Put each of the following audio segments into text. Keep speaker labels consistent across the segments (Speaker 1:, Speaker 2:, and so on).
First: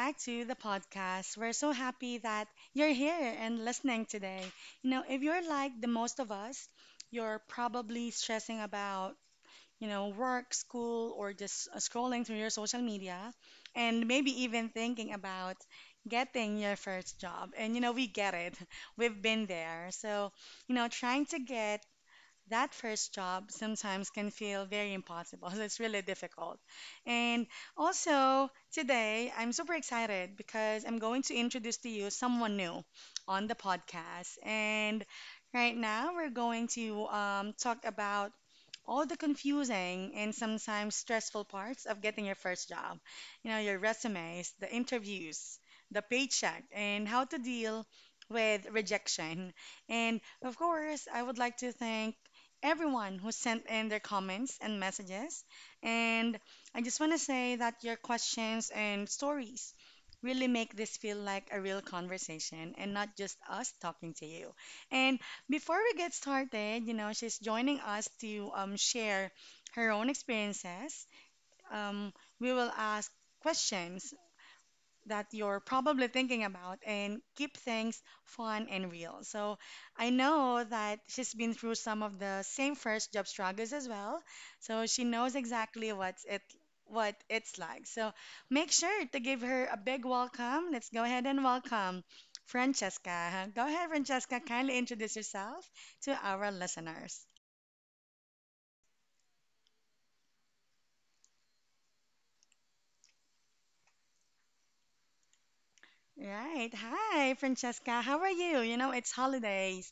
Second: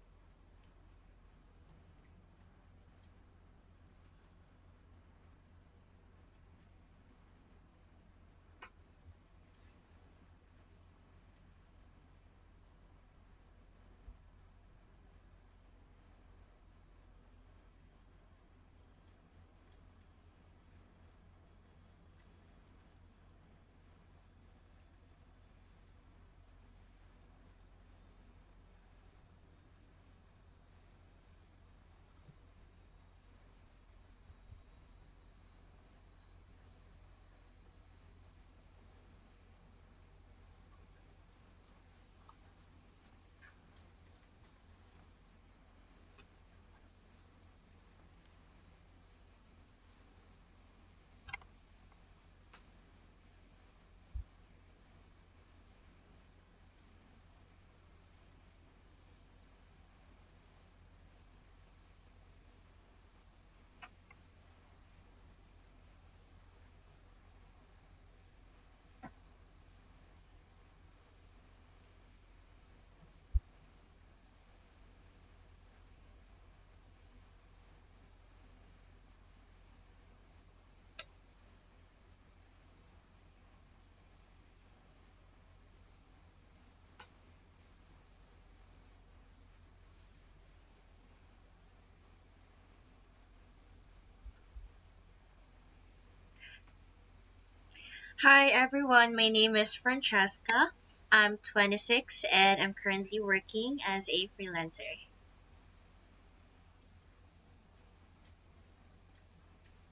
Speaker 1: back to the podcast. We're so happy that you're here and listening today. If you're like the most of us, you're probably stressing about, work, school, or just scrolling through your social media, and maybe even thinking about getting your first job. And, we get it, we've been there. So, trying to get that first job sometimes can feel very impossible. It's really difficult. And also, today I'm super excited because I'm going to introduce to you someone new on the podcast. And right now we're going to talk about all the confusing and sometimes stressful parts of getting your first job. You know, your resumes, the interviews, the paycheck, and how to deal with rejection. And of course, I would like to thank everyone who sent in their comments and messages. And I just want to say that your questions and stories really make this feel like a real conversation and not just us talking to you. And before we get started, you know, she's joining us to share her own experiences. Um, we will ask questions that you're probably thinking about and keep things fun and real. So I know that she's been through some of the same first job struggles as well. So she knows exactly what it's like. So make sure to give her a big welcome. Let's go ahead and welcome Francesca. Go ahead, Francesca, kindly introduce yourself to our listeners.
Speaker 2: Hi everyone, my name is Francesca. I'm 26 and I'm currently working as a freelancer.
Speaker 1: Right. Hi, Francesca. How are you? You know, it's holidays.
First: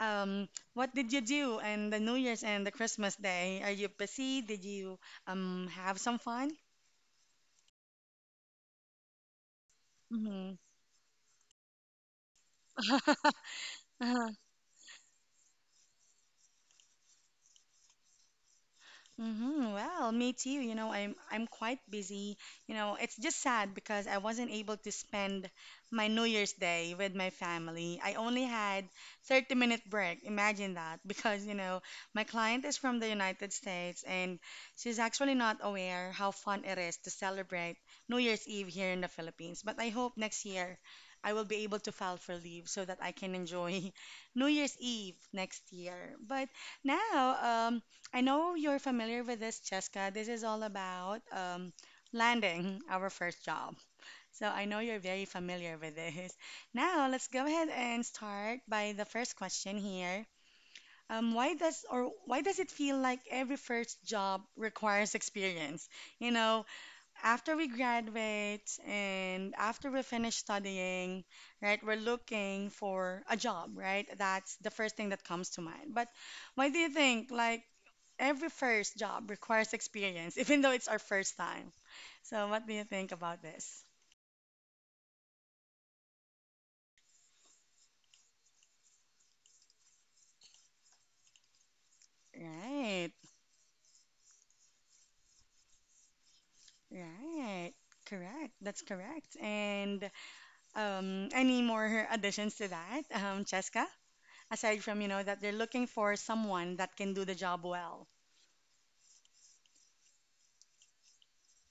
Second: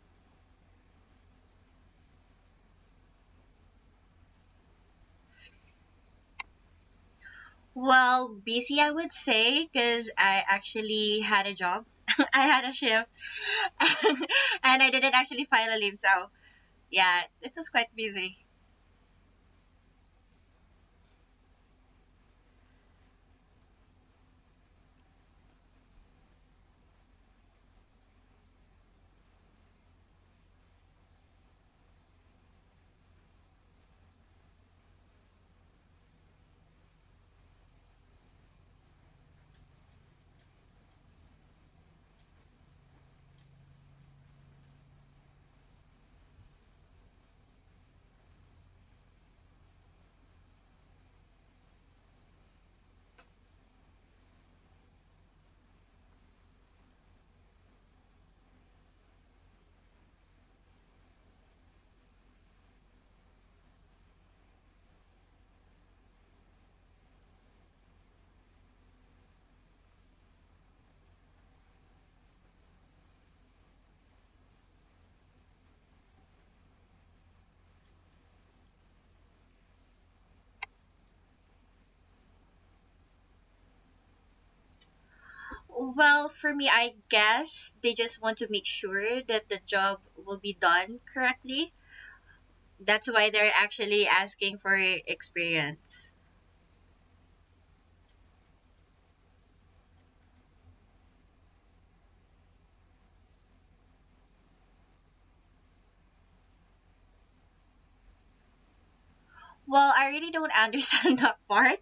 Speaker 1: Um, what did you do in the New Year's and the Christmas Day? Are you busy? Did you have some fun?
Speaker 2: Well, busy I would say because I
Speaker 1: Mm-hmm.
Speaker 2: actually had a job. I had a shift and I didn't actually file a leave, so yeah, it was quite busy.
Speaker 1: Mm-hmm. Well, me too. You know, I'm quite busy. You know, it's just sad because I wasn't able to spend my New Year's Day with my family. I only had 30-minute break. Imagine that because, you know, my client is from the United States and she's actually not aware how fun it is to celebrate New Year's Eve here in the Philippines. But I hope next year I will be able to file for leave so that I can enjoy New Year's Eve next year. But now, I know you're familiar with this, Cheska. This is all about landing our first job. So I know you're very familiar with this. Now, let's go ahead and start by the first question here. Why does or why does it feel like every first job requires experience? You know, after we graduate and after we finish studying, right, we're looking for a job, right? That's the first thing that comes to mind. But why do you think, like, every first job requires experience, even though it's our first time? So, what do you think about this?
Speaker 2: Well, for me, I guess they just want to make sure that the job will be done correctly. That's
Speaker 1: Right,
Speaker 2: why they're actually asking for experience.
Speaker 1: right. Correct. That's correct. And any more additions to that, Cheska? Aside from, you know, that they're looking for someone that can do the job well.
Speaker 2: Well, I really don't understand that part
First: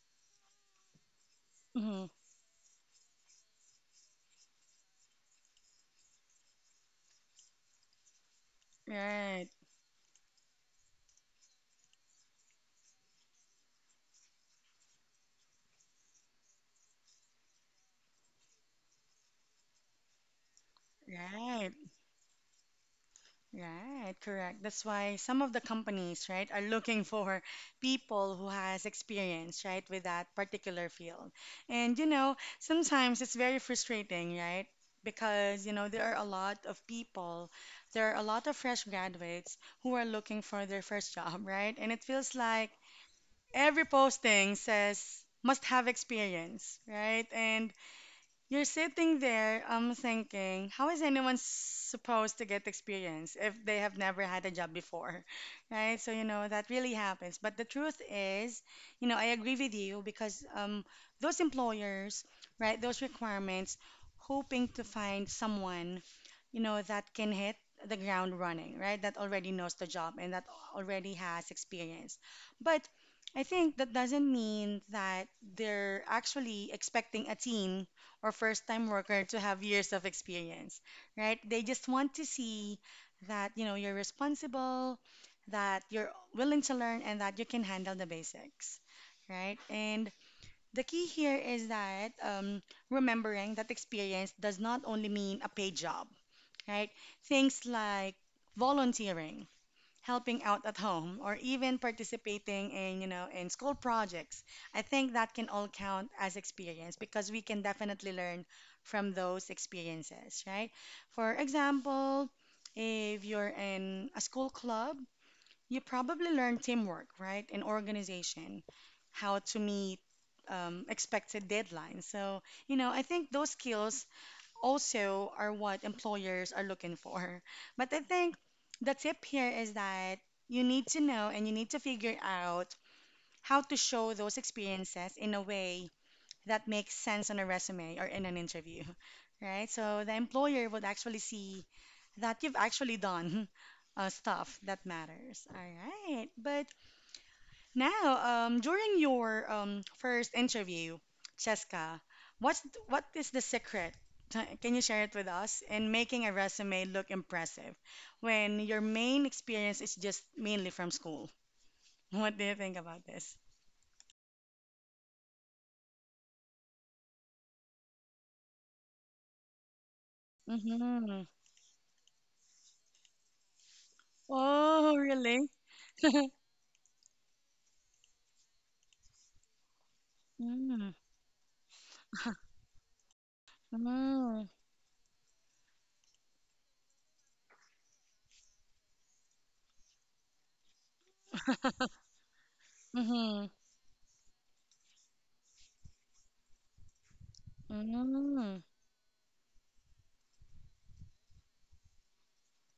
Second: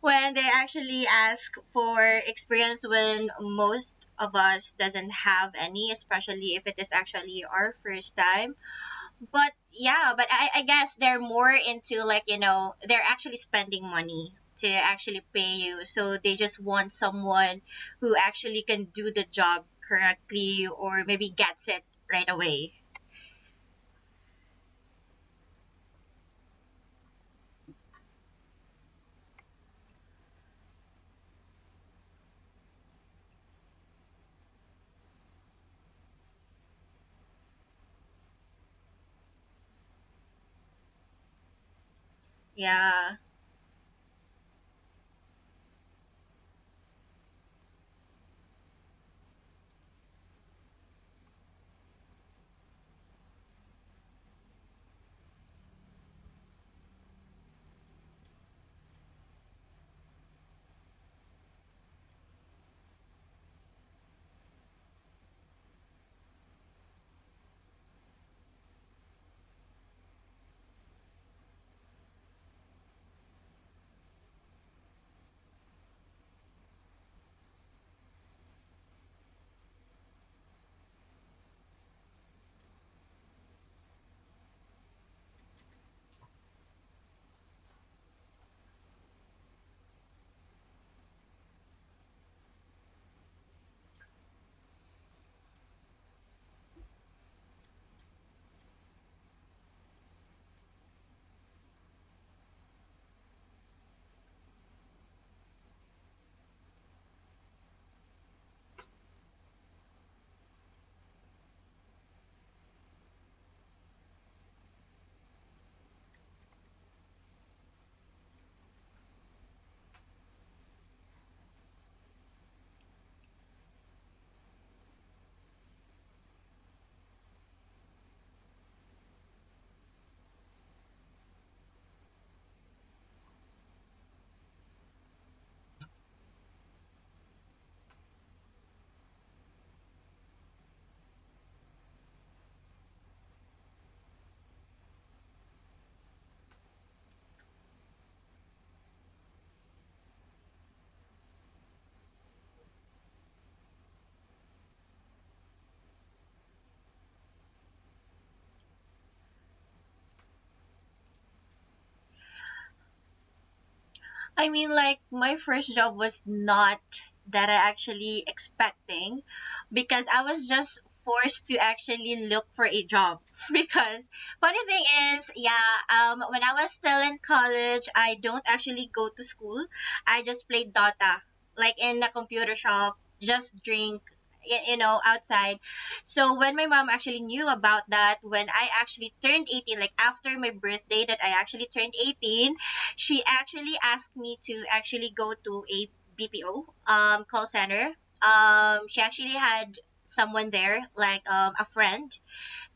Speaker 2: when they actually ask for experience when most of us doesn't have any, especially if it is actually our first time.
Speaker 1: Right,
Speaker 2: But yeah, but I guess they're more into, like, you know, they're actually spending money to actually pay you. So they just want someone who actually can do the job correctly or maybe gets
Speaker 1: right,
Speaker 2: it right away.
Speaker 1: right, correct. That's why some of the companies, right, are looking for people who has experience, right, with that particular field. And you know, sometimes it's very frustrating, right? Because, you know, there are a lot of people, there are a lot of fresh graduates who are looking for their first job, right? And it feels like
Speaker 2: Yeah.
Speaker 1: every posting says must have experience, right? And you're sitting there, thinking, how is anyone supposed to get experience if they have never had a job before, right? So, you know, that really happens. But the truth is, you know, I agree with you because those employers, right, those requirements, hoping to find someone, you know, that can hit the ground running, right, that already knows the job and that already has experience. But I think that doesn't mean that they're actually expecting a team or first time worker to have years of experience, right? They just want to see that, you know, you're responsible, that you're willing to learn, and that you can handle the basics, right? And the key here is that remembering that experience does not only mean a paid job, right? Things like volunteering helping out at home, or even participating in, you know, in school projects. I think that can all count as experience because we can definitely learn from those experiences, right? For example, if you're in a school club, you probably learn teamwork, right? And organization, how to meet expected deadlines. So, you know, I think those skills also are what employers are looking for. But I think the tip here is that you need to know and you need to figure out how to show those experiences in a way that makes sense on a resume or in an interview, right? So the employer would actually see that you've actually done stuff that matters. All right. But now, during your first interview, Cheska, what's what is the secret? Can you share it with us in making a resume look impressive when your main experience is just mainly from school? What do you think about this?
Speaker 2: I mean, like, my first job was not that I actually expecting because I was just
Speaker 1: Mm-hmm.
Speaker 2: forced to actually look for a job. Because funny thing
Speaker 1: Oh,
Speaker 2: is,
Speaker 1: really?
Speaker 2: yeah, when I was still in college, I don't actually go to school. I just played
Speaker 1: Mm-hmm.
Speaker 2: Dota, like in a computer shop, just drink,
Speaker 1: Mm-hmm.
Speaker 2: you know, outside. So when my mom actually knew about that, when I actually turned 18, like after my birthday that I actually turned 18, she actually asked me to actually go to a BPO call center.
Speaker 1: Mm-hmm. Mm-hmm.
Speaker 2: She actually had someone there, like a friend,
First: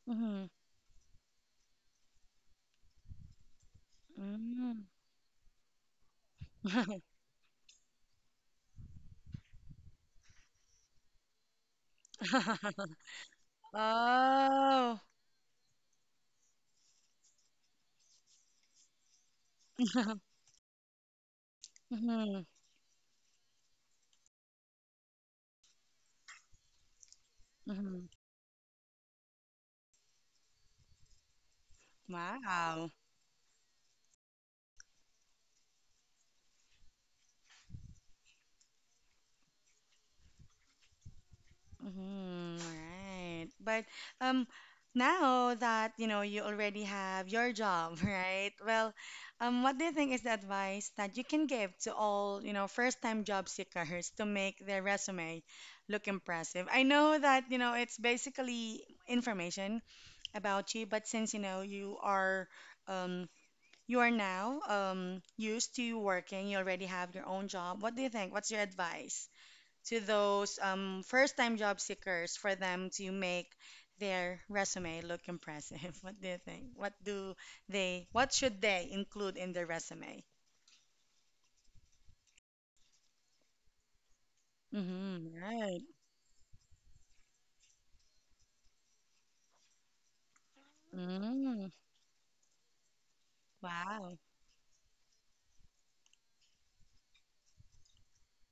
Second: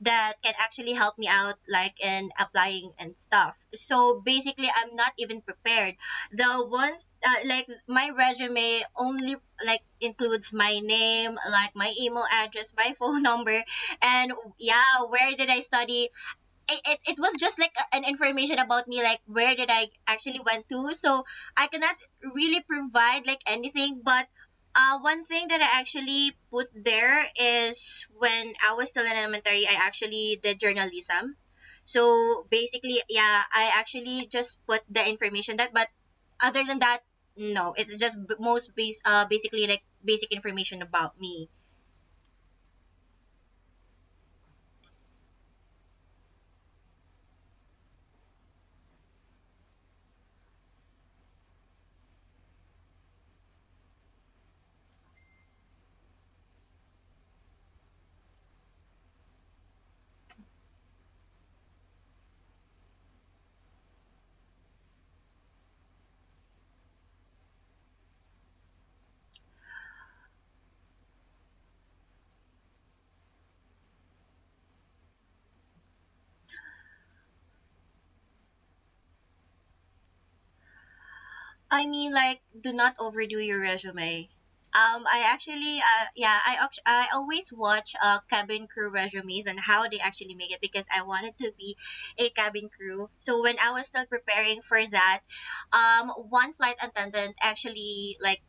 Speaker 2: that can actually help me out, like in applying and stuff. So basically, I'm not even prepared. The ones like my resume only like includes my name, like my email address, my phone number, and
Speaker 1: Oh.
Speaker 2: yeah, where did I study? It was just like an information about me, like where did I actually went to. So I cannot
Speaker 1: Mm-hmm.
Speaker 2: really provide like anything, but one thing that I actually put there
Speaker 1: Mm-hmm.
Speaker 2: is when I was still in elementary I actually did journalism. So
Speaker 1: Wow.
Speaker 2: basically, yeah, I actually just put the information that. But other than that, no, it's just b- most base basically like basic information about me.
Speaker 1: Mhm, right. But um, now that you know you already have your job, right? Well, what do you think is the advice that you can give to all you know first-time job seekers to make their resume look impressive? I know that you know it's basically information about you, but since you know um, you are now used to working, you already have your own job. What do you think? What's your advice? To those first time job seekers for them to make their resume look impressive? What do you think? What should they include in their resume?
Speaker 2: I mean, like, do not overdo your resume. I
Speaker 1: Mm-hmm,
Speaker 2: actually,
Speaker 1: right.
Speaker 2: yeah, I always watch cabin crew resumes and how they actually make it because I wanted to
Speaker 1: Mm,
Speaker 2: be a cabin crew. So when I was still
Speaker 1: wow.
Speaker 2: preparing for that, one flight attendant actually, like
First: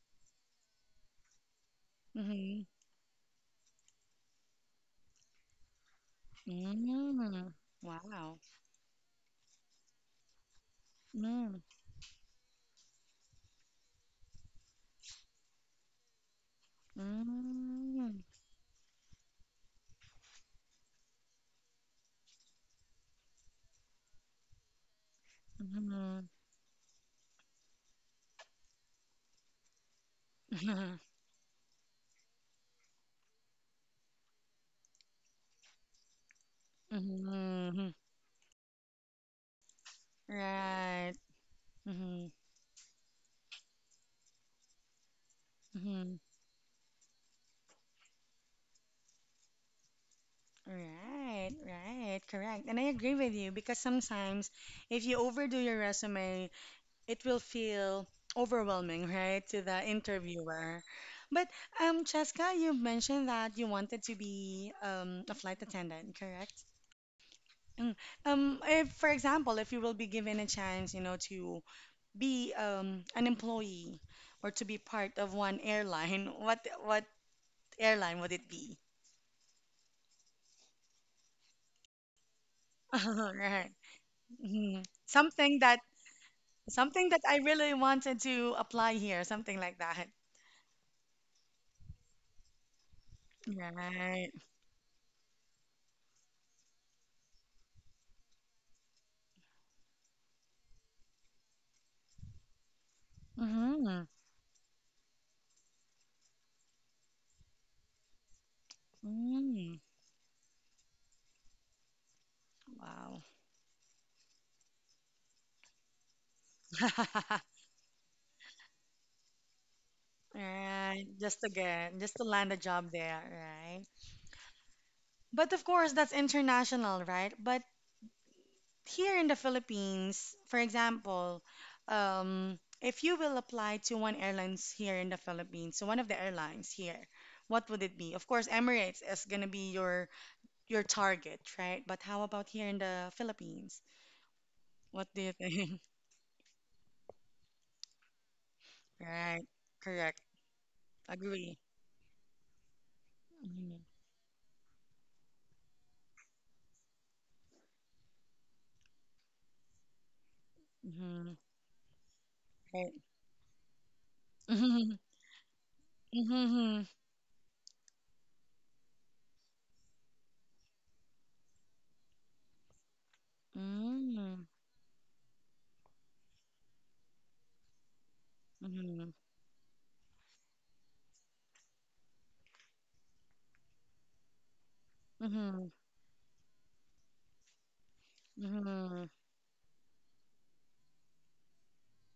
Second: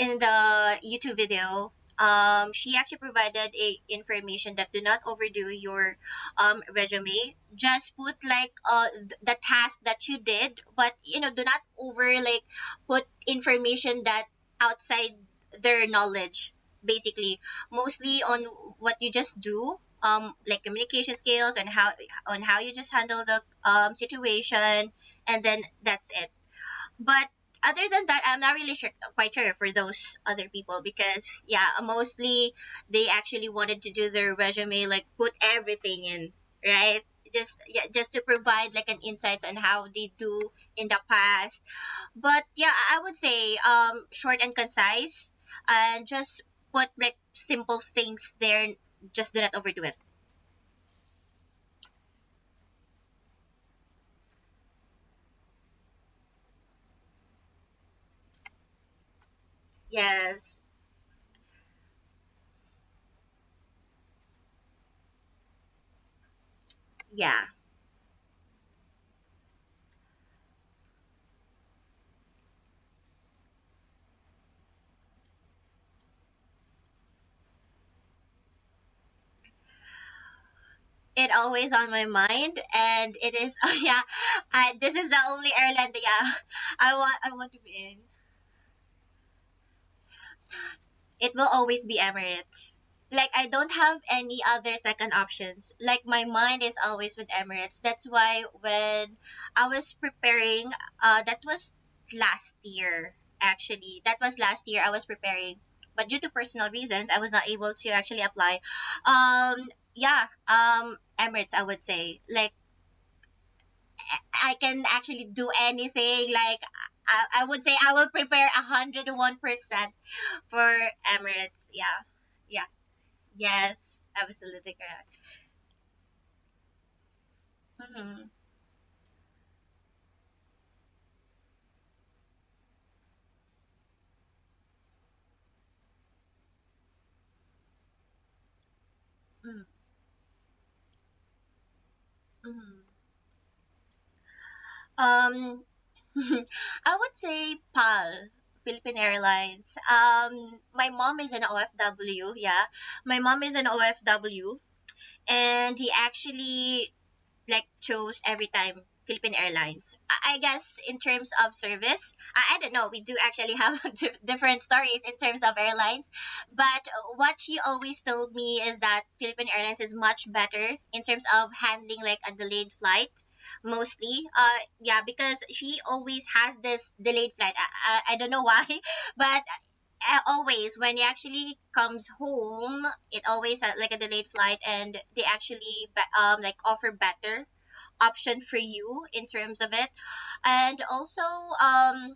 Speaker 2: in the YouTube video,
Speaker 1: Mm-hmm.
Speaker 2: she actually provided a information that do not overdo your resume.
Speaker 1: Mm,
Speaker 2: Just put
Speaker 1: wow.
Speaker 2: like the task that you did, but you know, do not
Speaker 1: Mm,
Speaker 2: over like put information that outside their knowledge. Basically,
Speaker 1: mm,
Speaker 2: mostly on what you just do, like communication skills and how on how you just handle the situation, and then that's
Speaker 1: mm,
Speaker 2: it. But other than that, I'm not really sure, quite sure for those other people because yeah, mostly they actually wanted to do their resume like put everything in, right? Just yeah,
Speaker 1: mm,
Speaker 2: just to provide like an insights on how they do in the
Speaker 1: right.
Speaker 2: past.
Speaker 1: Mm-hmm,
Speaker 2: But yeah, I would say short and concise and just put like simple things there. Just do not overdo it.
Speaker 1: right, correct. And I agree with you because sometimes if you overdo your resume, it will feel overwhelming, right, to the
Speaker 2: Yes.
Speaker 1: interviewer. But Cheska, you mentioned that you wanted to be a flight attendant, correct?
Speaker 2: Yeah.
Speaker 1: Mm. If, for example, if you will be given a chance, you know, to be an employee or to be part of one airline, what airline would it be?
Speaker 2: It always on my mind and it is
Speaker 1: Right.
Speaker 2: oh yeah, I,
Speaker 1: Mhm.
Speaker 2: this is the only airline that yeah I
Speaker 1: Something
Speaker 2: want
Speaker 1: that
Speaker 2: I
Speaker 1: I
Speaker 2: want to be
Speaker 1: really
Speaker 2: in.
Speaker 1: wanted to apply here, something like that.
Speaker 2: It will always be Emirates. Like I don't have
Speaker 1: Right.
Speaker 2: any other second options. Like my mind is always with Emirates. That's why when I was preparing, that was last year, actually
Speaker 1: Mm-hmm.
Speaker 2: that was last year I was preparing, but due to personal reasons I was not able to actually apply. um
Speaker 1: Mm.
Speaker 2: yeah, Emirates I would say, like
Speaker 1: Wow.
Speaker 2: I can actually do anything. Like I would say I will prepare 101% for
Speaker 1: Right.
Speaker 2: Emirates. Yeah,
Speaker 1: Just to land a
Speaker 2: yeah,
Speaker 1: job there, right?
Speaker 2: yes, absolutely correct.
Speaker 1: But of course, that's international, right? But
Speaker 2: Mm-hmm.
Speaker 1: here in the Philippines, for example, if you will apply to one airlines here in the Philippines, so one of the airlines here, what would it be? Of course, Emirates is gonna
Speaker 2: Mm-hmm.
Speaker 1: be your target, right? But how about here in the Philippines? What do you
Speaker 2: Mm-hmm.
Speaker 1: think?
Speaker 2: I would say PAL. Philippine
Speaker 1: Right.
Speaker 2: Airlines.
Speaker 1: Correct.
Speaker 2: My mom is an
Speaker 1: Agree.
Speaker 2: OFW. Yeah, my mom is an
Speaker 1: Mm-hmm.
Speaker 2: OFW, and he actually like chose every time Philippine Airlines. I guess in terms
Speaker 1: Mm-hmm.
Speaker 2: of service, I don't
Speaker 1: Right.
Speaker 2: know. We do actually have different
Speaker 1: Mm-hmm.
Speaker 2: stories in terms of airlines,
Speaker 1: Mm-hmm.
Speaker 2: but what she always told me is that Philippine Airlines is much better in terms of handling like a delayed flight, mostly
Speaker 1: Mm-hmm.
Speaker 2: yeah, because she always has this delayed flight. I don't know why
Speaker 1: Mm-hmm.
Speaker 2: but always when he actually comes home it always like a delayed flight, and they
Speaker 1: Mm-hmm.
Speaker 2: actually like offer better option for you
Speaker 1: Mm-hmm.
Speaker 2: in terms of it. And also,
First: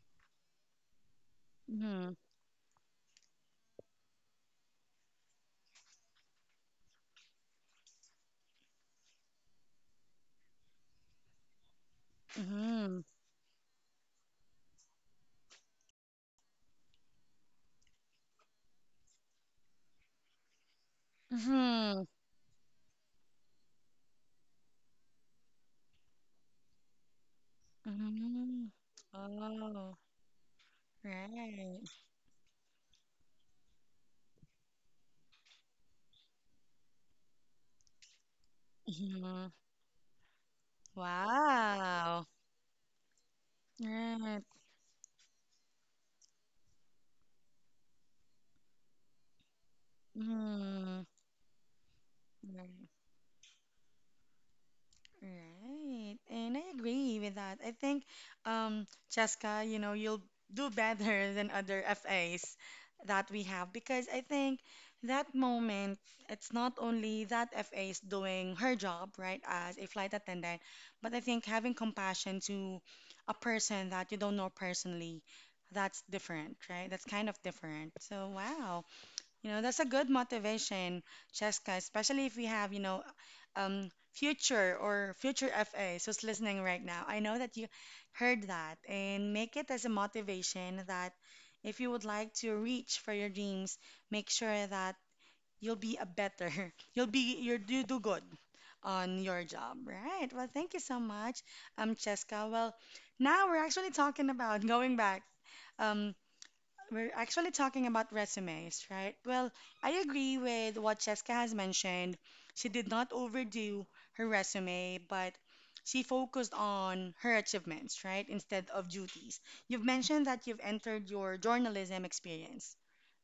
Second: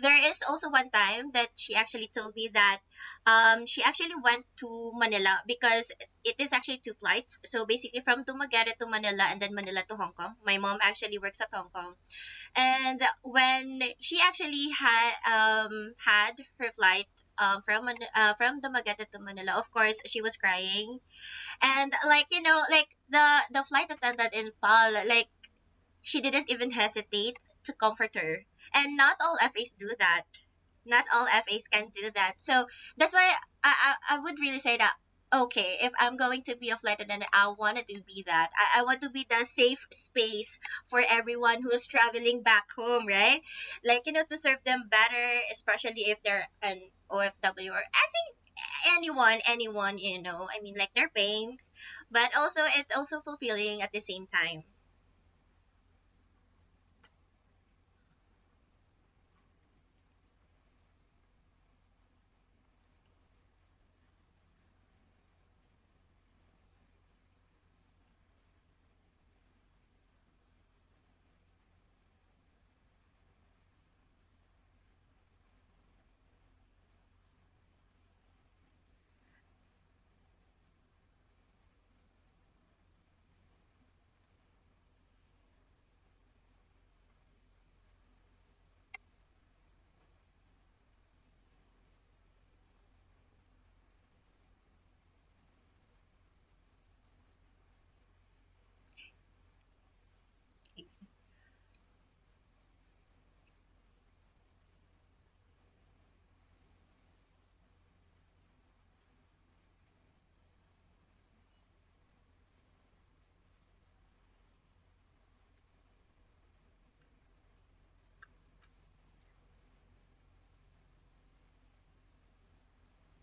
Speaker 2: there is also one time that she actually
Speaker 1: Mm-hmm.
Speaker 2: told me that she actually went to Manila because it is actually two flights. So basically, from Dumaguete to Manila and then Manila to Hong Kong. My mom actually works at Hong Kong,
Speaker 1: Mm-hmm.
Speaker 2: and when she actually had had her flight from from Dumaguete to Manila, of course she was crying, and like you know, like the flight attendant in Paul, like she didn't even hesitate to comfort her.
Speaker 1: Mm-hmm.
Speaker 2: And not all FAs do
Speaker 1: Oh,
Speaker 2: that. Not all FAs can
Speaker 1: right.
Speaker 2: do that. So that's why I would really say that, okay, if I'm going to be a flight attendant, I wanted to be that. I want to be the
Speaker 1: Mm-hmm.
Speaker 2: safe space for everyone who's
Speaker 1: Wow.
Speaker 2: traveling back home, right? Like, you know, to
Speaker 1: Right.
Speaker 2: serve them better, especially if they're an OFW, or I think anyone, anyone, you know, I mean, like
Speaker 1: Mm-hmm.
Speaker 2: they're paying, but also it's also fulfilling at the same time.
Speaker 1: Right. And I agree with that. I think, Cheska, you know, you'll do better than other FAs that we have because I think that moment, it's not only that FA is doing her job, right, as a flight attendant, but I think having compassion to a person that you don't know personally, that's different, right? That's kind of different. So, wow. You know, that's a good motivation, Cheska, especially if we have, you know, future FAs who's listening right now. I know that you heard that and make it as a motivation that if you would like to reach for your dreams, make sure that you'll be a better, you do good on your job, right? Well, thank you so much, Cheska. Well, now we're actually talking about going back. Um, we're actually talking about resumes, right? Well, I agree with what Cheska has mentioned. She did not overdo her resume, but she focused on her achievements, right? Instead of duties. You've mentioned that you've entered your journalism experience,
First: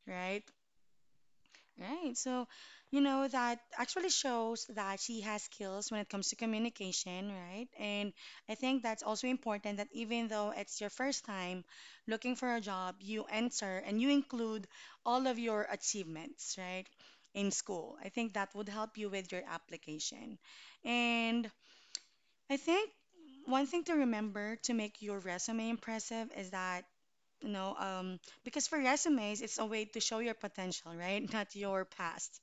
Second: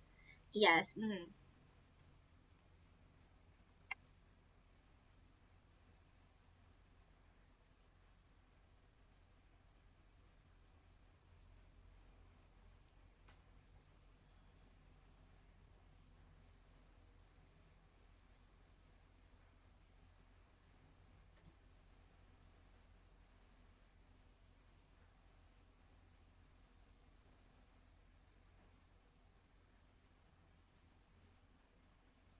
Speaker 1: right?
Speaker 2: Yes. Mhm.
Speaker 1: Right. So, you know, that actually shows that she has skills when it comes to communication, right? And I think that's also important that even though it's your first time looking for a job, you enter and you include all of your achievements, right? In school. I think that would help you with your application. And I think one thing to remember to make your resume impressive is that, you know, because for resumes, it's a way to show your potential, right? Not your past.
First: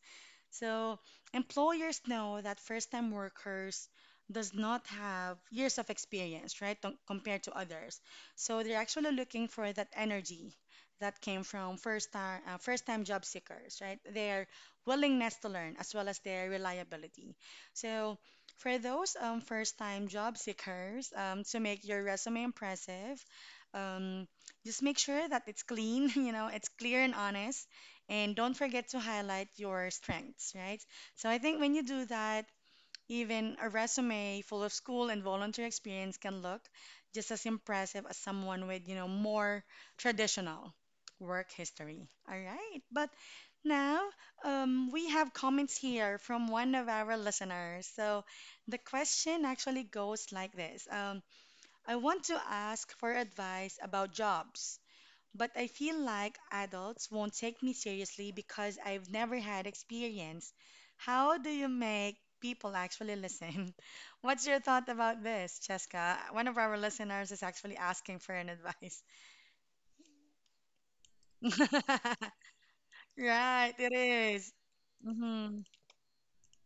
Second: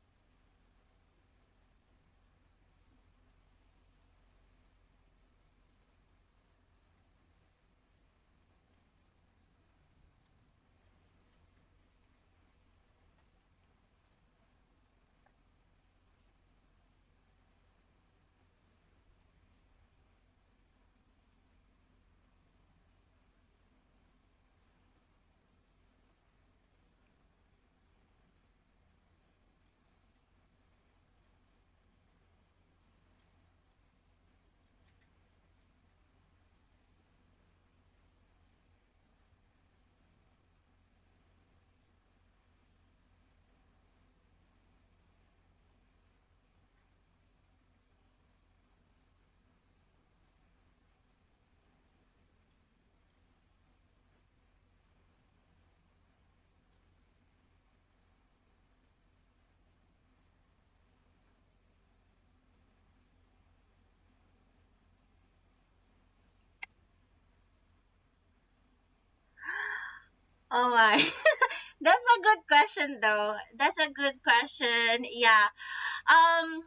Speaker 1: So employers know that first-time workers does not have years of experience, right, compared to others. So they're actually looking for that energy that came from first-time first-time job seekers, right? Their willingness to learn as well as their reliability. So for those first-time job seekers, to make your resume impressive, um, just make sure that it's clean, it's clear and honest and don't forget to highlight your strengths, right? So I think when you do that, even a resume full of school and volunteer experience can look just as impressive as someone with, more traditional work history. All right. But now we have comments here from one of our listeners. So the question actually goes like this. I want to ask for advice about jobs but I feel like adults won't take me seriously because I've never had experience. How do you make people actually listen? What's your thought about this, Cheska? One of our listeners is actually asking for an advice.
Speaker 2: Oh my. That's a good question though.
Speaker 1: Right,
Speaker 2: That's a
Speaker 1: it
Speaker 2: good
Speaker 1: is.
Speaker 2: question. Yeah.
Speaker 1: Mm-hmm.
Speaker 2: Um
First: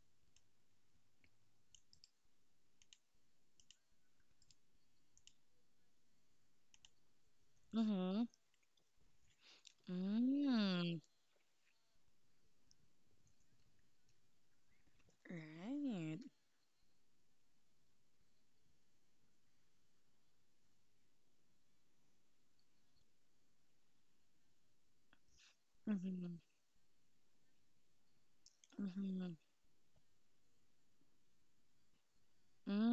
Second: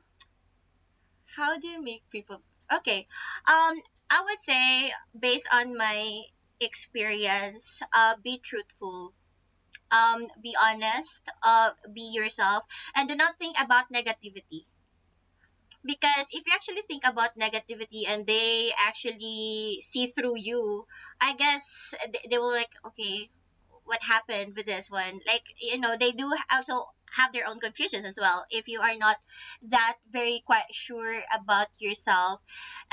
Speaker 2: how do you make people. Okay. Um I would say, based on my experience,
Speaker 1: Mm-hmm.
Speaker 2: be truthful. Be
Speaker 1: Mm.
Speaker 2: honest, be yourself, and do not think about negativity,
Speaker 1: Right.
Speaker 2: because if you actually think about negativity and they actually see through you, I guess they will like, okay, what happened with this one, like you know, they do
Speaker 1: Mm-hmm.
Speaker 2: also have their own confusions as well if you are not
Speaker 1: Mm-hmm.
Speaker 2: that very quite sure about yourself.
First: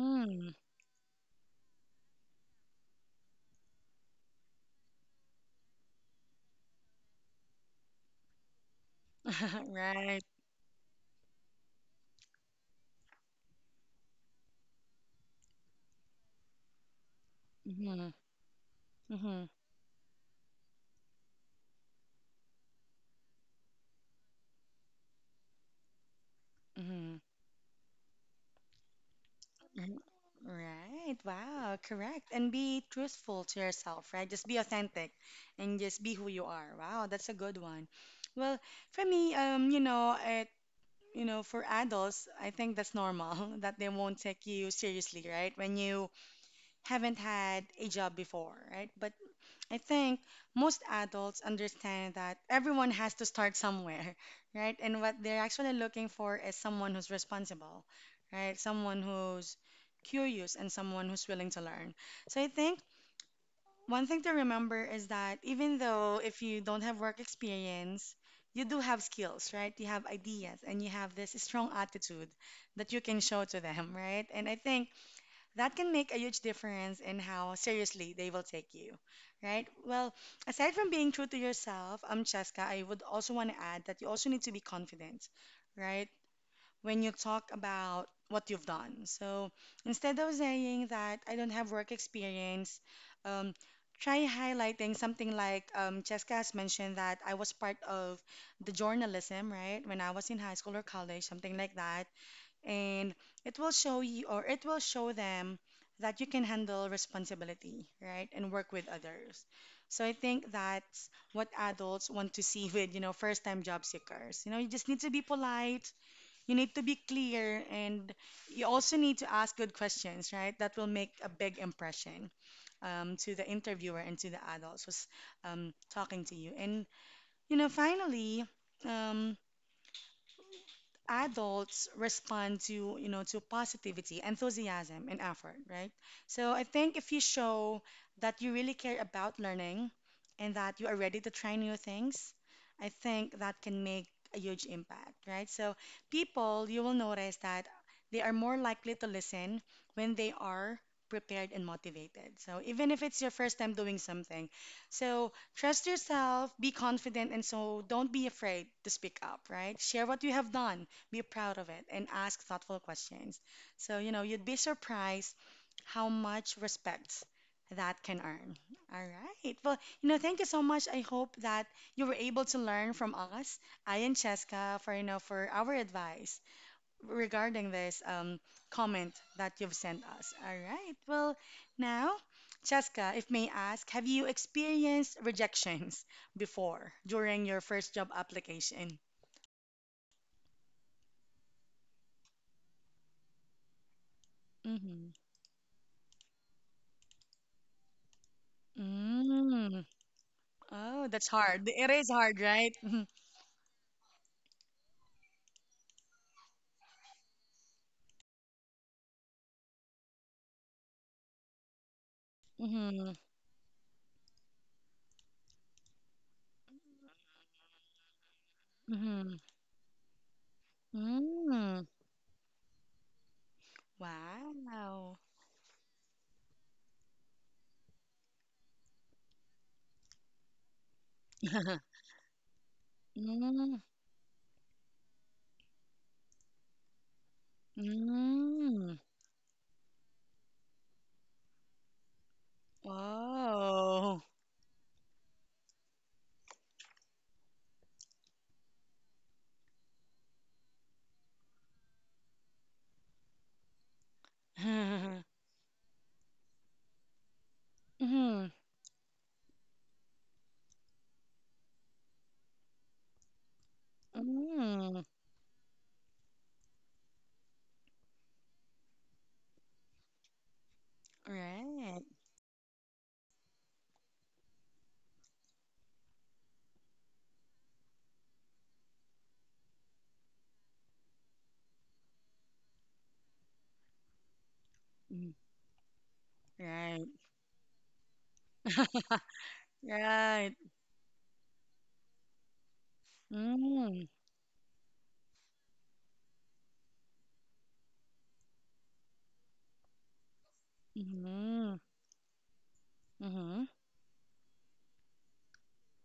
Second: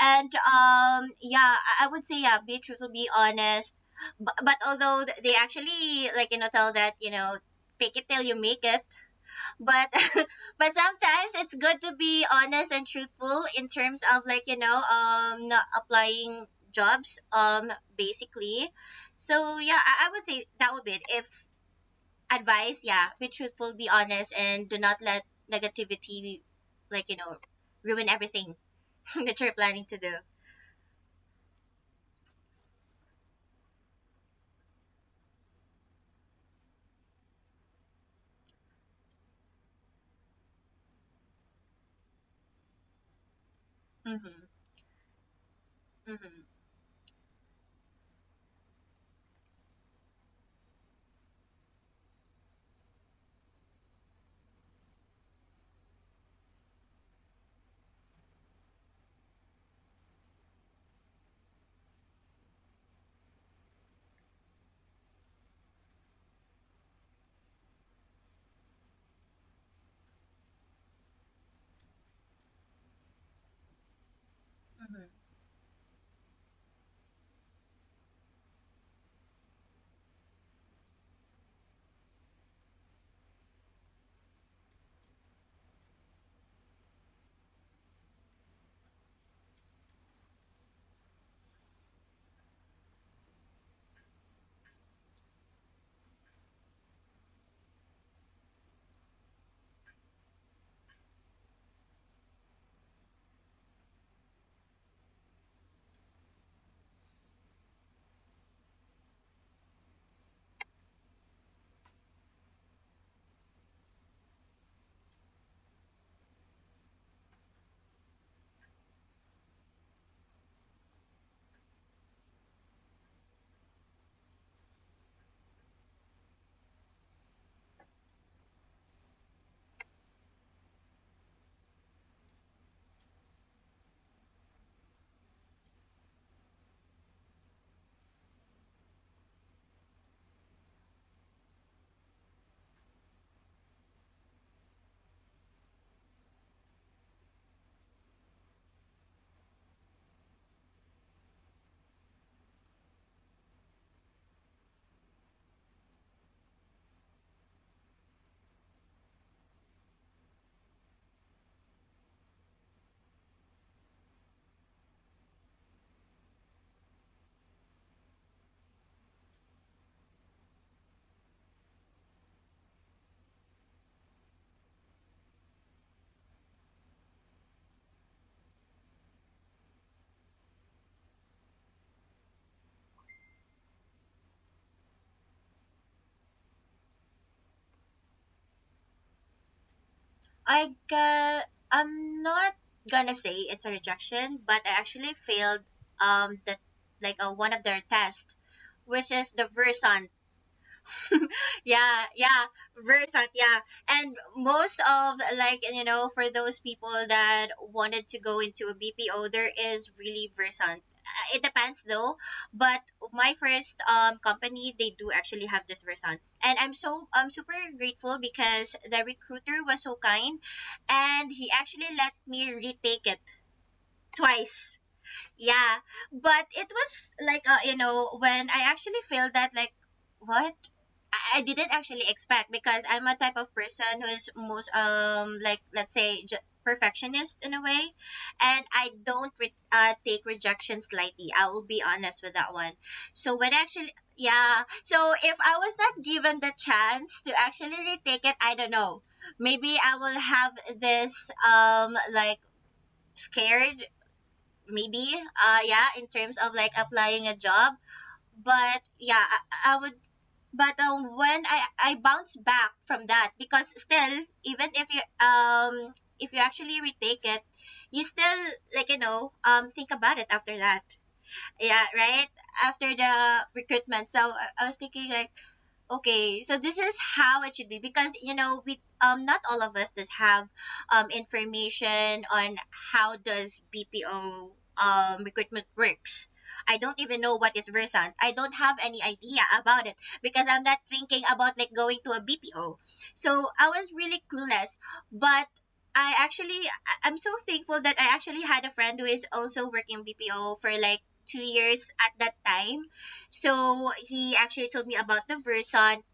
Speaker 2: And yeah, I would say yeah, be truthful, be honest, but although they actually, like you know, tell that you know, fake it till you make it, but
Speaker 1: Right.
Speaker 2: but sometimes it's good to be honest and truthful in terms of like you know not applying jobs
Speaker 1: Mm-hmm.
Speaker 2: basically.
Speaker 1: Mm-hmm.
Speaker 2: So yeah, I would say that would be it, if advice, yeah, be truthful, be honest, and do not let negativity like you
Speaker 1: Mm-hmm.
Speaker 2: know ruin everything that you're planning to
Speaker 1: Mhm.
Speaker 2: do.
Speaker 1: Right. Wow. Correct. And be truthful to yourself, right? Just be authentic and just be who you are. Wow, that's a good one. Well, for me, for adults, I think that's normal that they won't
Speaker 2: Mm-hmm,
Speaker 1: take you seriously, right? When you
Speaker 2: mm-hmm, mm-hmm.
Speaker 1: haven't had a job before, right? But I think most adults understand that everyone has to start somewhere, right? And what they're actually looking for is someone who's responsible, right? Someone who's curious and someone who's willing to learn. So I think one thing to remember is that even though if you don't have work experience, you do have skills, right? You have ideas and you have this strong attitude that you can show to them, right? And I think that can make a huge difference in how seriously they will take you, right? Well, aside from being true to yourself, Cheska, I would also want to add that you also need to be confident, right? When you talk about what you've done. So instead of saying that I don't have work experience, um, try highlighting something like Cheska has mentioned that I was part of the journalism, right? When I was in high school or college, something like that and it will show you or it will show them that you can handle responsibility, right? And work with others. So I think that's what adults want to see with, first-time job seekers. You know, you just need to be polite, you need to be clear, and you also need to ask good questions, right? That will make a big impression to the interviewer and to the adults who's talking to you. And, you know, finally, um, adults respond to to positivity, enthusiasm, and effort, right? So I think if you show that you really care about learning and that you are ready to try new things, I think that can make a huge impact, right? So people, you will notice that they are more likely to listen when they are prepared and motivated. So even if it's your first time doing something, so trust yourself, be confident, and so don't be afraid to speak up, right? Share what you have done, be proud of it, and ask thoughtful questions. So, you know, you'd be surprised how much respect that can earn. All right. Well, you know, thank you so much. I hope that you were able to learn from us, I and Cheska, for, you know, for our advice regarding this comment that you've sent us. All right. Well, now, Cheska, if may ask, have you experienced rejections before during your first job application?
Speaker 2: I got, I'm not gonna say it's a rejection, but I actually
Speaker 1: Mm-hmm.
Speaker 2: failed the like one of their tests, which is the
Speaker 1: Mm.
Speaker 2: Versant.
Speaker 1: Oh, that's hard. It
Speaker 2: Yeah,
Speaker 1: is
Speaker 2: yeah,
Speaker 1: hard, right?
Speaker 2: Versant, yeah. And most of like you know for those people that wanted to go into a BPO, there is really Versant. It depends though, but
Speaker 1: Mm-hmm.
Speaker 2: my first company they do actually have this Versant, and I'm super grateful because the
Speaker 1: Mm-hmm.
Speaker 2: recruiter was so kind, and he actually
Speaker 1: Mm.
Speaker 2: let me retake it twice.
Speaker 1: Wow.
Speaker 2: Yeah, but it was like you know when I actually feel that like what I didn't actually expect, because I'm a type of
Speaker 1: Mm.
Speaker 2: person who is most like let's say perfectionist in a way, and I
Speaker 1: Mm.
Speaker 2: don't take rejections lightly. I will be honest with that one. So when actually
Speaker 1: Wow.
Speaker 2: yeah, so if I was not given the chance to actually retake it, I don't know. Maybe I will have this like scared maybe yeah in terms of like applying a job,
Speaker 1: Mm-hmm.
Speaker 2: but yeah I would, but when I bounce back from that because still even
Speaker 1: Mm.
Speaker 2: um if you actually retake it you still like you know think about it after that, yeah
Speaker 1: Right.
Speaker 2: right after the recruitment. So I was thinking like, okay, so this is how it should be because you know we not all of us does have information on how does BPO
Speaker 1: Mm.
Speaker 2: recruitment works. I don't
Speaker 1: Right.
Speaker 2: even know what is Versant. I don't have any idea about it because
Speaker 1: Right.
Speaker 2: I'm not thinking about like going to a BPO. So I was
Speaker 1: Mm.
Speaker 2: really clueless, but I actually I'm so thankful that I actually had a friend who is also working BPO for like 2
Speaker 1: Mm-hmm.
Speaker 2: years at that time.
Speaker 1: Mm-hmm.
Speaker 2: So he actually told me about the versant,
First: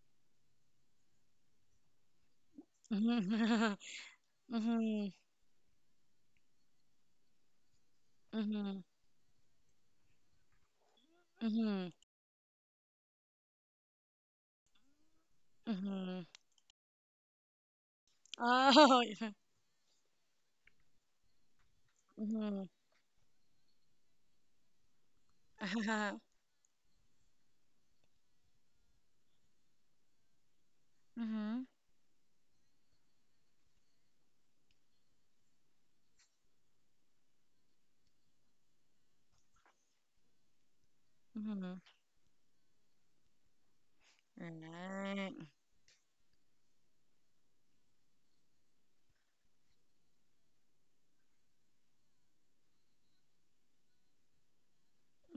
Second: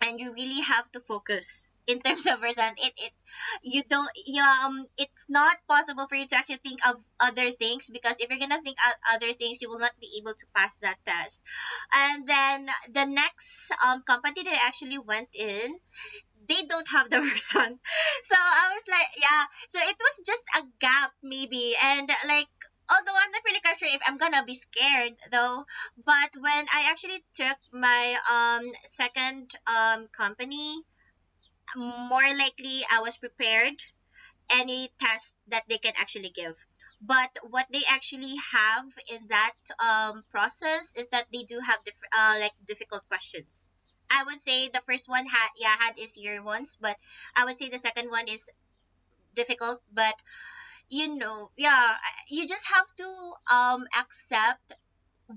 Speaker 2: and you really have to focus in terms of person, it
Speaker 1: Mm-hmm.
Speaker 2: you don't you,
Speaker 1: Mm-hmm.
Speaker 2: it's not possible for you to actually think of other things, because if you're gonna think
Speaker 1: Mm-hmm.
Speaker 2: of other things you will not be able to pass that test.
Speaker 1: Mm-hmm.
Speaker 2: And then the next company that I actually went in,
Speaker 1: Mm-hmm.
Speaker 2: they don't have the person. So I was
Speaker 1: Oh.
Speaker 2: like, yeah. So it was just a gap maybe. And like,
Speaker 1: Mm-hmm.
Speaker 2: although I'm not really quite sure if I'm gonna be scared though, but when I actually took my second company,
Speaker 1: Mm-hmm.
Speaker 2: more likely I was prepared any test that they can actually give. But what they actually have in that process is that they do
Speaker 1: Mm-hmm.
Speaker 2: have like difficult questions. I would say the first one
Speaker 1: Right.
Speaker 2: had yeah had is easier ones, but I would say the second one is difficult. But yeah, you just have to accept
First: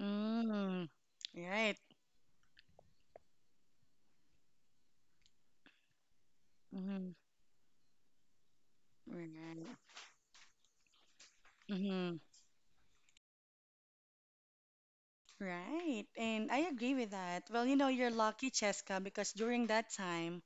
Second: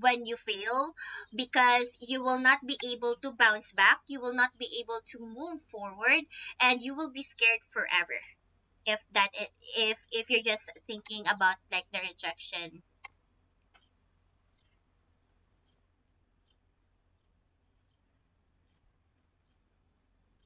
Speaker 2: when you fail,
Speaker 1: Right.
Speaker 2: because you will not be able to bounce back. You will not be able to move forward, and you will
Speaker 1: Mm-hmm.
Speaker 2: be scared forever if
Speaker 1: Right.
Speaker 2: that I- if you're just thinking about like the
Speaker 1: Mm-hmm.
Speaker 2: rejection.
Speaker 1: Right. And I agree with that. Well, you know, you're lucky, Cheska, because during that time,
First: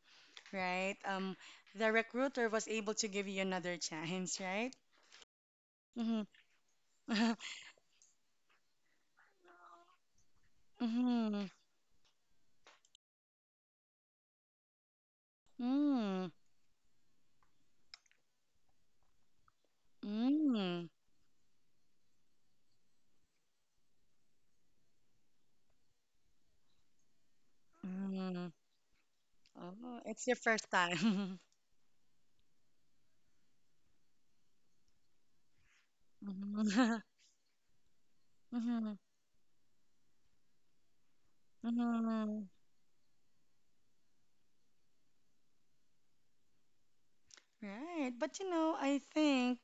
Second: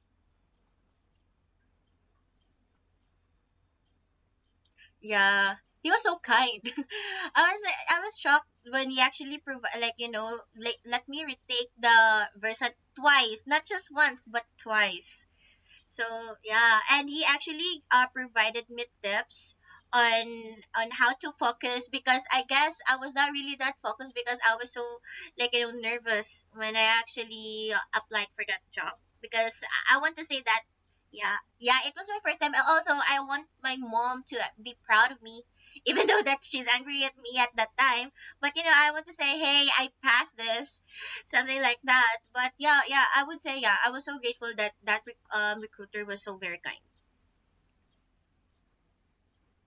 Speaker 1: right, the recruiter was able to give you another chance, right?
Speaker 2: Yeah, he was so
Speaker 1: Mm-hmm.
Speaker 2: kind. i was like i was shocked when he actually provided like let me
Speaker 1: Mm-hmm.
Speaker 2: retake the verse twice, not just once but twice. So
Speaker 1: Mm.
Speaker 2: yeah, and he actually provided me tips on on
Speaker 1: Mm.
Speaker 2: how to focus because I guess I was not really that focused because I was so nervous when I actually applied for
Speaker 1: Mm.
Speaker 2: that job, because I
Speaker 1: Oh,
Speaker 2: want to
Speaker 1: it's your
Speaker 2: say that,
Speaker 1: first
Speaker 2: yeah,
Speaker 1: time.
Speaker 2: yeah, it was my first time, and also I want my mom to be proud of me even though that she's
Speaker 1: Mm-hmm.
Speaker 2: angry at me at that time, but I
Speaker 1: Mm-hmm.
Speaker 2: want to say, hey, I passed this, something like that.
Speaker 1: Mm-hmm.
Speaker 2: But yeah, yeah, I would say, yeah, I was so grateful that recruiter was so very kind.
Speaker 1: Right. But you know, I think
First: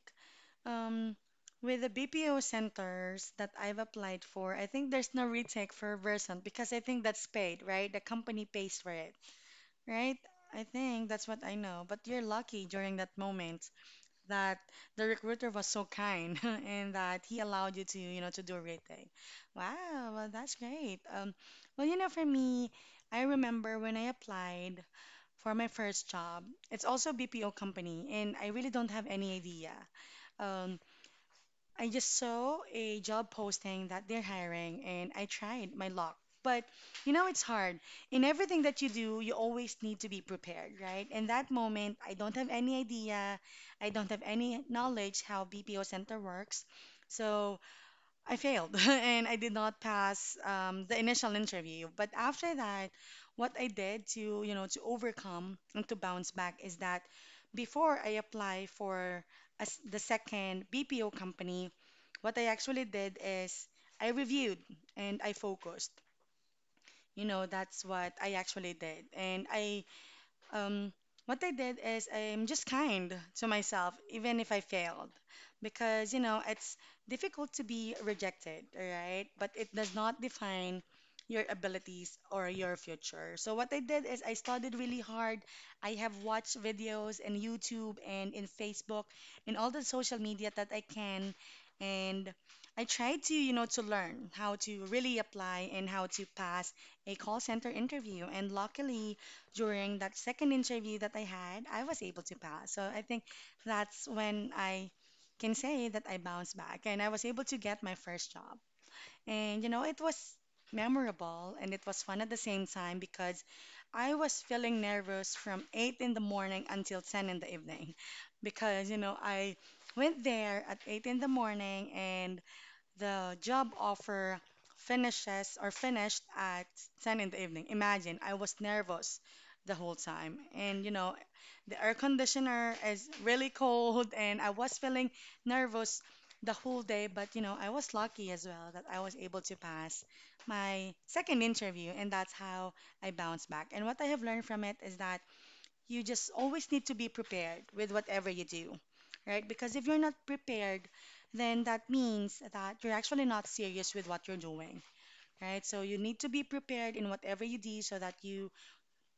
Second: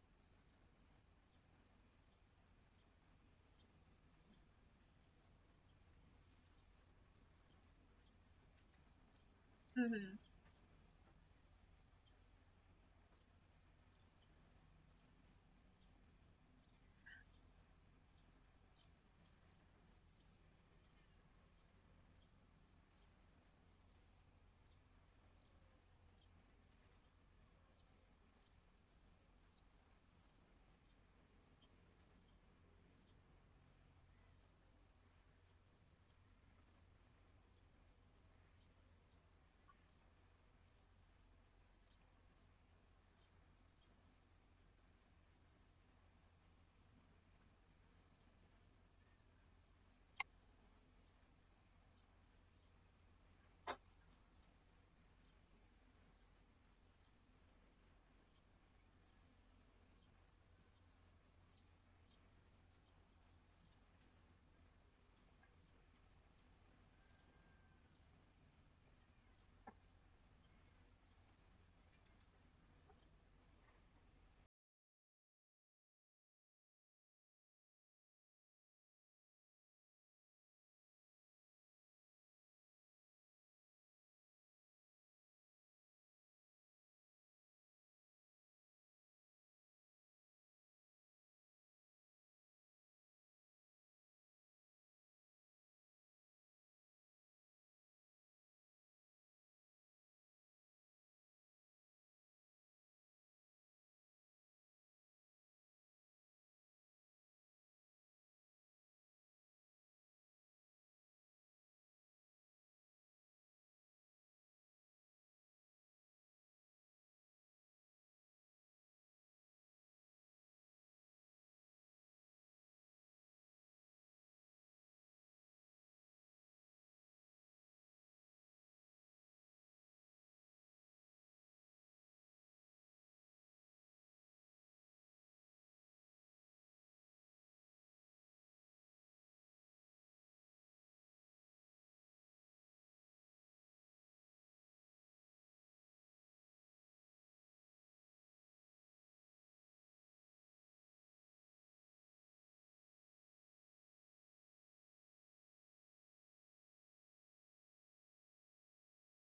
Speaker 1: Um, with the BPO centers that I've applied for, I think there's no retake for Versant because I think that's paid, right? The company pays for it,
Speaker 2: Mm-hmm.
Speaker 1: right? I think that's what I know. But you're lucky during that moment that the recruiter was so kind and that he allowed you to, you know, to do a retake. Wow, well, that's great. Well, you know, for me, I remember when I applied for my first job. It's also a BPO company, and I really don't have any idea. Um, I just saw a job posting that they're hiring and I tried my luck. But you know, it's hard. In everything that you do, you always need to be prepared, right? In that moment, I don't have any idea. I don't have any knowledge how BPO center works. So I failed and I did not pass the initial interview. But after that, what I did to, you know, to overcome and to bounce back is that before I apply for a s the second BPO company, what I actually did is I reviewed and I focused. You know, that's what I actually did. And I um, what I did is I'm just kind to myself, even if I failed, because you know it's difficult to be rejected, right? But it does not define your abilities or your future. So what I did is I studied really hard. I have watched videos in YouTube and in Facebook, in all the social media that I can, and I tried to, you know, to learn how to really apply and how to pass a call center interview. And luckily, during that second interview that I had, I was able to pass. So I think that's when I can say that I bounced back and I was able to get my first job. And you know, it was memorable and it was fun at the same time because I was feeling nervous from 8 in the morning until 10 in the evening because you know, I went there at 8 in the morning and the job offer finishes or finished at 10 in the evening. Imagine, I was nervous the whole time. And you know, the air conditioner is really cold and I was feeling nervous the whole day, but you know, I was lucky as well that I was able to pass my second interview and that's how I bounced back. And what I have learned from it is that you just always need to be prepared with whatever you do, right? Because if you're not prepared, then that means that you're actually not serious with what you're doing, right? So you need to be prepared in whatever you do so that you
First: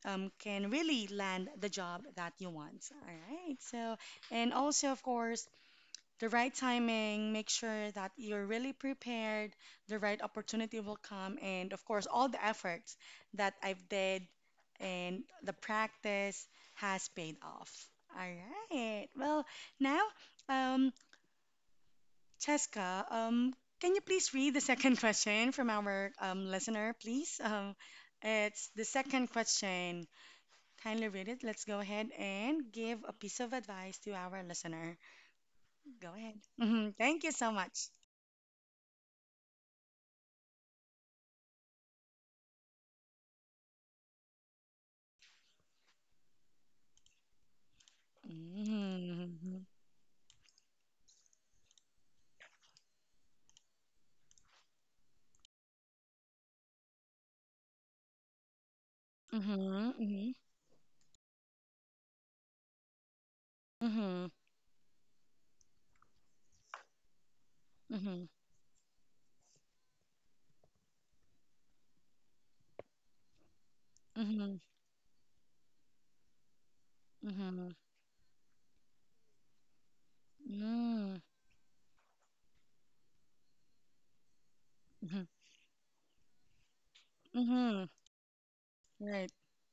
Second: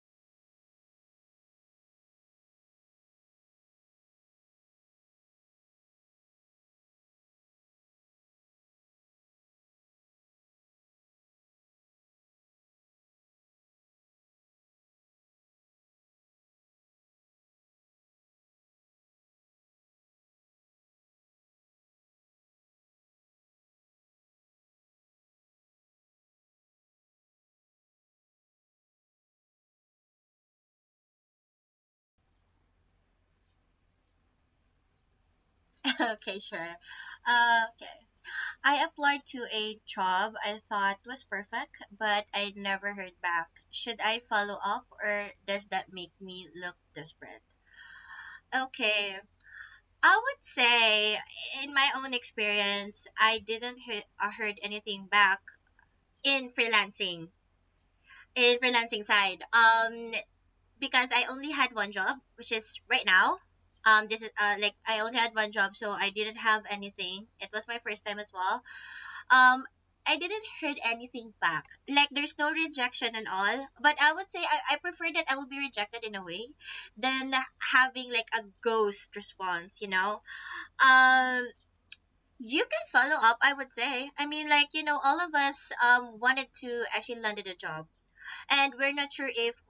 Speaker 1: can really land the job that you want, all right? So, and also, of course, the right timing, make sure that you're really prepared, the right opportunity will come, and of course, all the efforts that I've did and the practice has paid off. All right. Well, now, um, Cheska, can you please read the second question from our listener, please? It's the second question. Kindly read it. Let's go ahead and give a piece of advice to our listener. Go ahead.
Speaker 2: Okay, sure.
Speaker 1: Mhm. Thank you so much.
Speaker 2: Okay, I applied to a job I thought was perfect, but I never heard back. Should I follow up, or does that make me look desperate? Okay.
Speaker 1: Mm.
Speaker 2: I would say, in my own experience, I didn't heard anything back in freelancing, in freelancing side.
Speaker 1: Mhm. Mhm.
Speaker 2: Because I only had one job, which is right now. This
Speaker 1: Mhm.
Speaker 2: is like I only had one job, so I didn't have anything. It was my first time
Speaker 1: Mhm.
Speaker 2: as well. Um, I didn't heard anything back. Like, there's no rejection and all, but I would say
Speaker 1: Mhm.
Speaker 2: I prefer that I will be rejected in a way than
Speaker 1: Mhm.
Speaker 2: having like a ghost response.
Speaker 1: Mm.
Speaker 2: Um, you can follow up, I would say. I mean, like, all
Speaker 1: Mhm.
Speaker 2: of us wanted to actually landed a
Speaker 1: Mhm.
Speaker 2: job, and we're not
Speaker 1: Right.
Speaker 2: sure if,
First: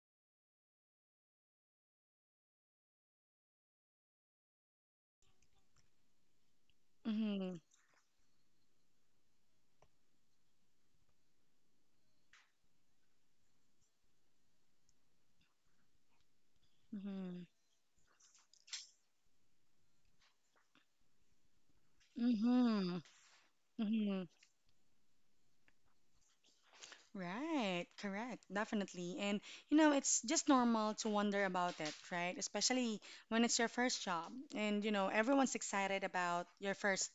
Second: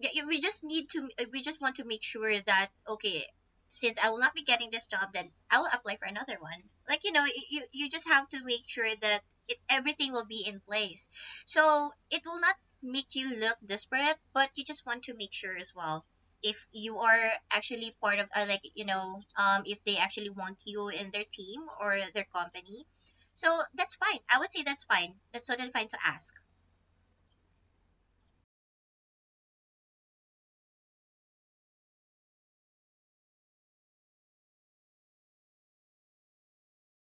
Speaker 2: yeah, yeah, we just want to make sure that, okay, since I will not be getting this job, then I will apply for another one like you know
Speaker 1: Mhm.
Speaker 2: you just have to make sure that everything will be in place, so it will not make you look desperate, but you just want to make sure as well if you are
Speaker 1: Mhm.
Speaker 2: actually part of if they actually want you in their team or their company.
Speaker 1: Mhm.
Speaker 2: So that's fine,
Speaker 1: Mhm.
Speaker 2: I would say. That's fine, that's totally fine to ask.
Speaker 1: Right, correct, definitely. And you know, it's just normal to wonder about it, right? Especially when it's your first job. And you know, everyone's excited about your first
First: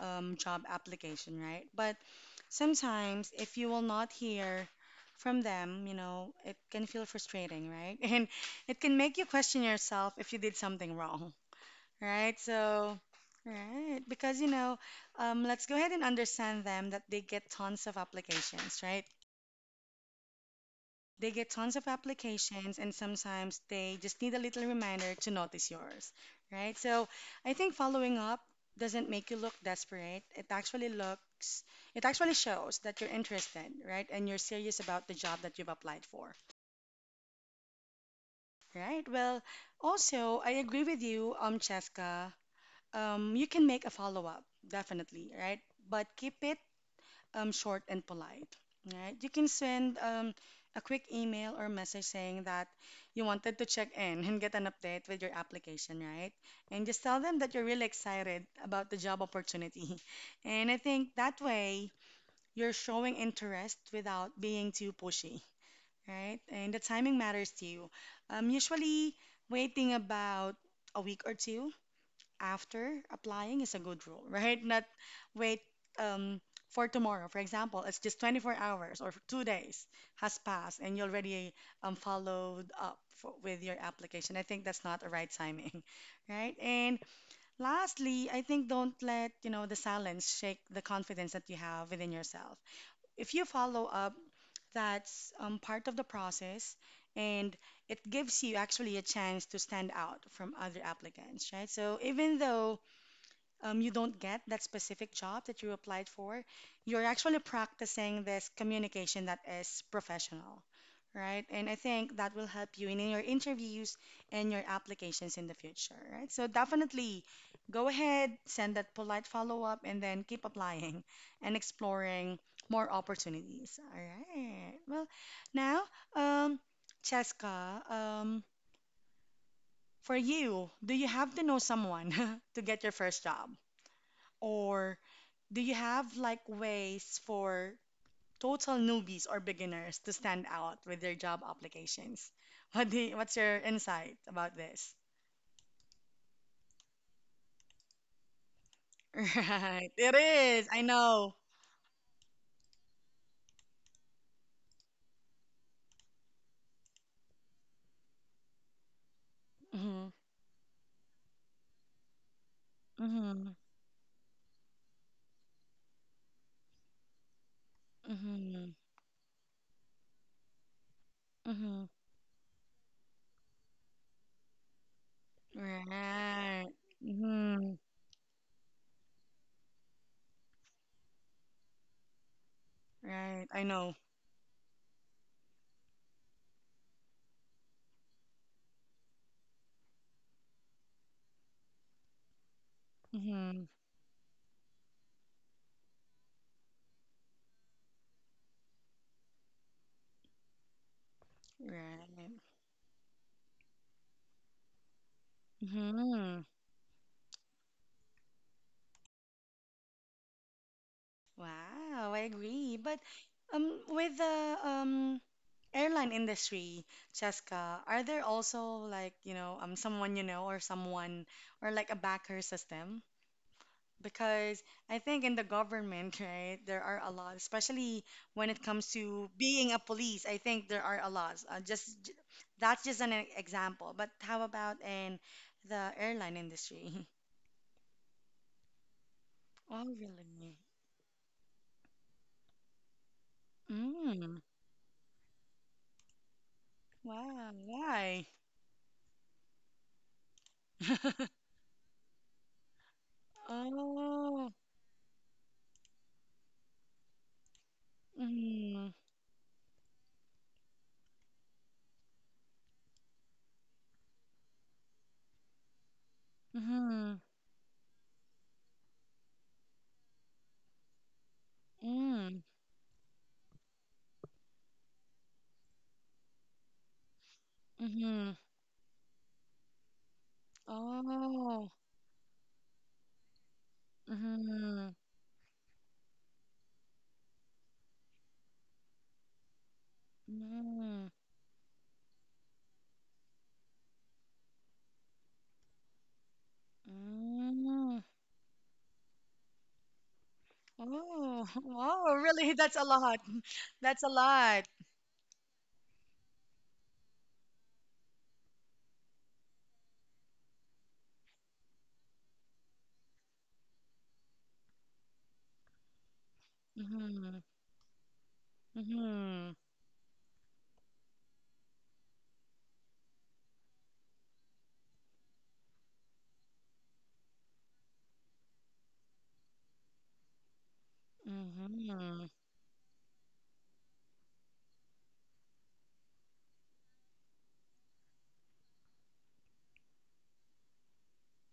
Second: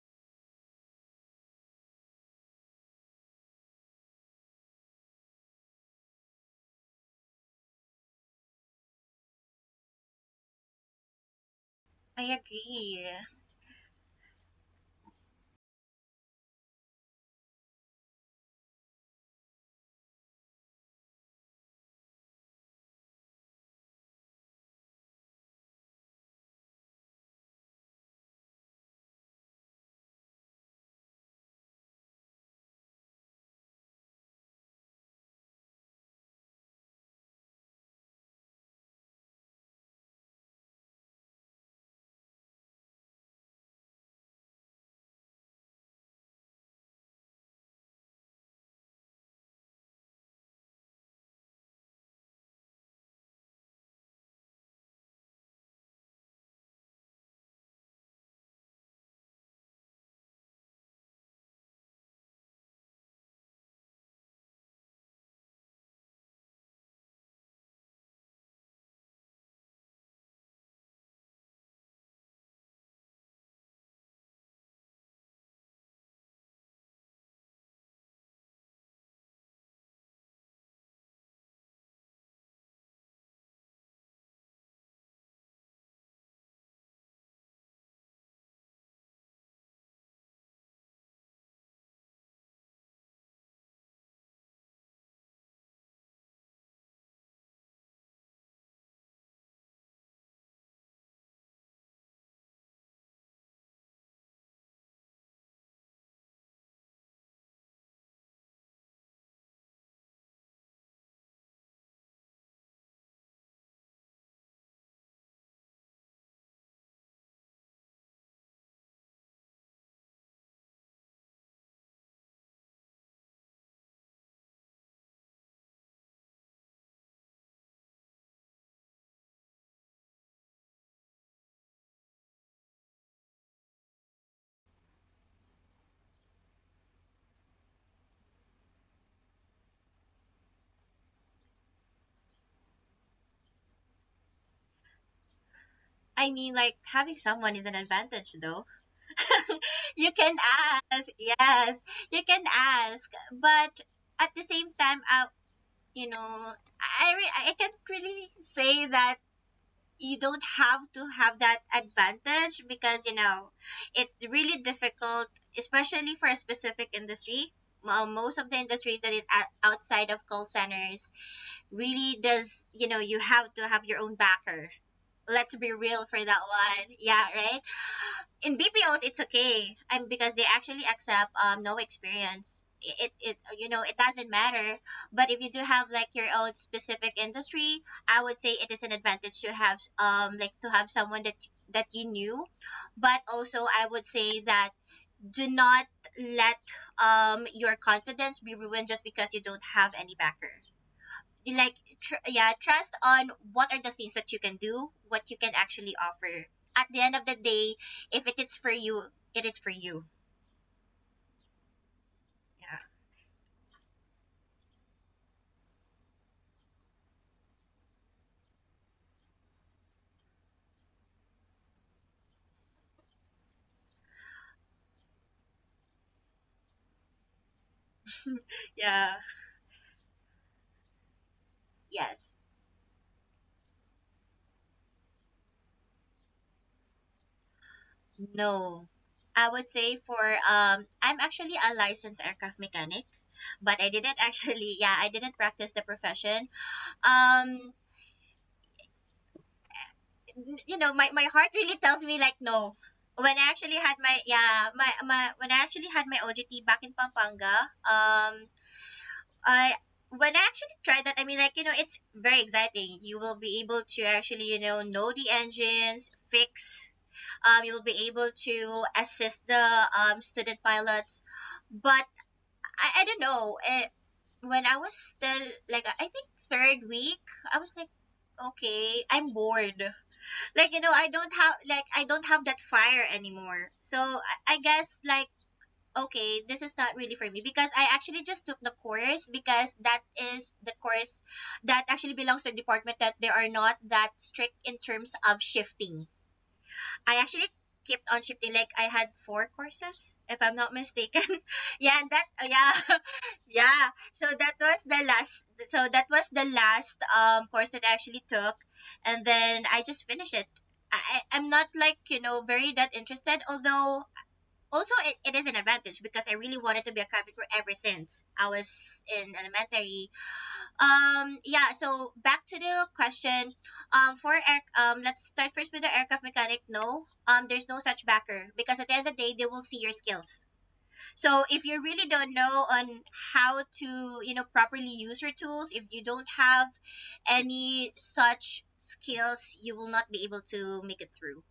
Speaker 1: job application, right? But sometimes if you will not hear from them, you know, it can feel frustrating, right? And it can make you question yourself if you did something wrong,
Speaker 2: I
Speaker 1: right? So,
Speaker 2: agree.
Speaker 1: right, because you know, let's go ahead and understand them that they get tons of applications, right? They get tons of applications, and sometimes they just need a little reminder to notice yours, right? So I think following up doesn't make you look desperate. It actually looks, it actually shows that you're interested, right? And you're serious about the job that you've applied for, right? Well, also, I agree with you, Cheska. You can make a follow up, definitely, right? But keep it short and polite. Right? You can send a quick email or message saying that you wanted to check in and get an update with your application, right? And just tell them that you're really excited about the job opportunity. And I think that way you're showing interest without being too pushy, right? And the timing matters to you. Usually waiting about a week or two after applying is a good rule, right? Not wait um, for tomorrow. For example, it's just 24 hours or 2 days has passed and you already followed up with your application. I think that's not the right timing, right? And lastly, I think don't let, you know, the silence shake the confidence that you have within yourself. If you follow up, that's part of the process and it gives you actually a chance to stand out from other applicants, right? So even though you don't get that specific job that you applied for, you're actually practicing this communication that is professional, right? And I think that will help you in your interviews and your applications in the future, right? So definitely go ahead, send that polite follow up, and then keep applying and exploring more opportunities. All right. Well, now, um, Cheska, for you, do you have to know someone to get your first job? Or do you have like ways for total newbies or beginners to stand out with their job applications? What's your insight about this?
Speaker 2: I mean, like, having someone is an advantage, though.
Speaker 1: Right.
Speaker 2: You
Speaker 1: It
Speaker 2: can
Speaker 1: is. I
Speaker 2: ask,
Speaker 1: know.
Speaker 2: yes, you can ask, but at the same time, you know, I can't really say that
Speaker 1: Mhm.
Speaker 2: you don't have to have that advantage, because
Speaker 1: Mhm.
Speaker 2: it's really difficult, especially for a specific industry. Well, most of the
Speaker 1: Mhm.
Speaker 2: industries that is outside of call centers
Speaker 1: Mhm.
Speaker 2: really does, you have to have your own backer. Let's be real for that
Speaker 1: Right.
Speaker 2: one. Yeah, right?
Speaker 1: Mhm.
Speaker 2: In BPOs it's okay. I Because they actually accept no experience. It
Speaker 1: Right. I know.
Speaker 2: it doesn't matter. But if you do have like your own specific industry, I would say it is an advantage to have someone that that you knew. But also
Speaker 1: Mhm.
Speaker 2: I would say that do not let your confidence be ruined just because you don't have any backer, like,
Speaker 1: Right.
Speaker 2: yeah, trust on what are the things that you can do, what you can actually
Speaker 1: Mhm.
Speaker 2: offer. At the end of the day, if it is for you, it is for you.
Speaker 1: Wow, I agree.
Speaker 2: Yeah
Speaker 1: But with the airline industry, Cheska, are there also like, you know, someone you know or someone or like a backer system? Because I think in the government, right, there are a lot, especially when it comes
Speaker 2: yeah.
Speaker 1: to being a police. I think there are a lot.
Speaker 2: Yes.
Speaker 1: That's just an example. But how about in the airline industry?
Speaker 2: No, I would
Speaker 1: Oh,
Speaker 2: say
Speaker 1: really?
Speaker 2: for, I'm actually a licensed aircraft mechanic, but I didn't,
Speaker 1: Mm,
Speaker 2: actually, yeah, I didn't practice the profession.
Speaker 1: wow.
Speaker 2: um
Speaker 1: Why?
Speaker 2: you know my, my heart really tells me like, no. When I actually had my
Speaker 1: Oh.
Speaker 2: yeah my when I actually had my OJT back in Pampanga. Um
Speaker 1: Mhm.
Speaker 2: I When I actually tried that, I mean, like, it's very exciting. You will be able to actually, know the engines, fix.
Speaker 1: Mhm.
Speaker 2: You will be able to assist the student pilots, but
Speaker 1: Mm.
Speaker 2: I don't know. When I was still like, I think, third week, I was like,
Speaker 1: Mhm.
Speaker 2: okay, I'm bored. Like, I don't have,
Speaker 1: Oh.
Speaker 2: like I don't have that fire anymore. So I
Speaker 1: Mhm.
Speaker 2: guess, like, okay, this is not really for me, because I actually just took the course because that is the
Speaker 1: Mm.
Speaker 2: course that actually belongs to a department that they are not that strict in terms of shifting. I actually
Speaker 1: Mm.
Speaker 2: kept on shifting, like I had four courses if I'm not mistaken.
Speaker 1: Oh.
Speaker 2: Yeah, and
Speaker 1: Wow.
Speaker 2: that,
Speaker 1: Really? That's a
Speaker 2: yeah.
Speaker 1: lot.
Speaker 2: Yeah.
Speaker 1: That's a
Speaker 2: So that
Speaker 1: lot.
Speaker 2: was the last so that was the last course that I actually took, and then I just finished it. I'm not like, very that interested, although also it is an advantage because I really wanted to be a
Speaker 1: Mhm.
Speaker 2: carpenter ever since I was in
Speaker 1: Mhm.
Speaker 2: elementary. Yeah, so back to the question. For air let's start first with the aircraft mechanic. No, there's no such backer, because at the end of the day, they will see your skills. So if you really
Speaker 1: Mhm.
Speaker 2: don't know on how to properly use your tools, if you don't have any such skills, you will not be able to make it through.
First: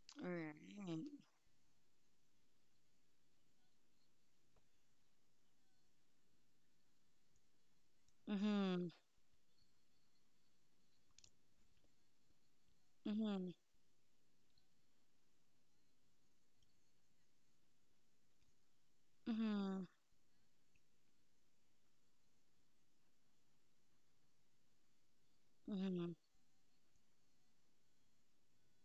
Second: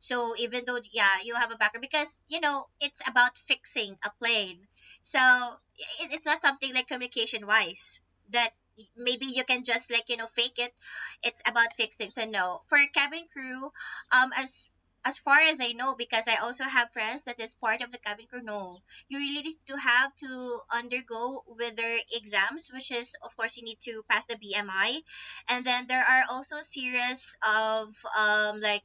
Speaker 2: So even though,
Speaker 1: Right.
Speaker 2: yeah, you have a background because it's about fixing a plane. So it's not something like communication wise that
Speaker 1: Mhm.
Speaker 2: maybe you can just fake it. It's about fixing. So no, for cabin
Speaker 1: Mhm.
Speaker 2: crew, um as as far as I know, because I also have friends that is part of the cabin crew. No, you really need to
Speaker 1: Mhm.
Speaker 2: have to undergo whether exams, which is of course you need to pass the BMI, and then there
Speaker 1: Mhm.
Speaker 2: are also series of um like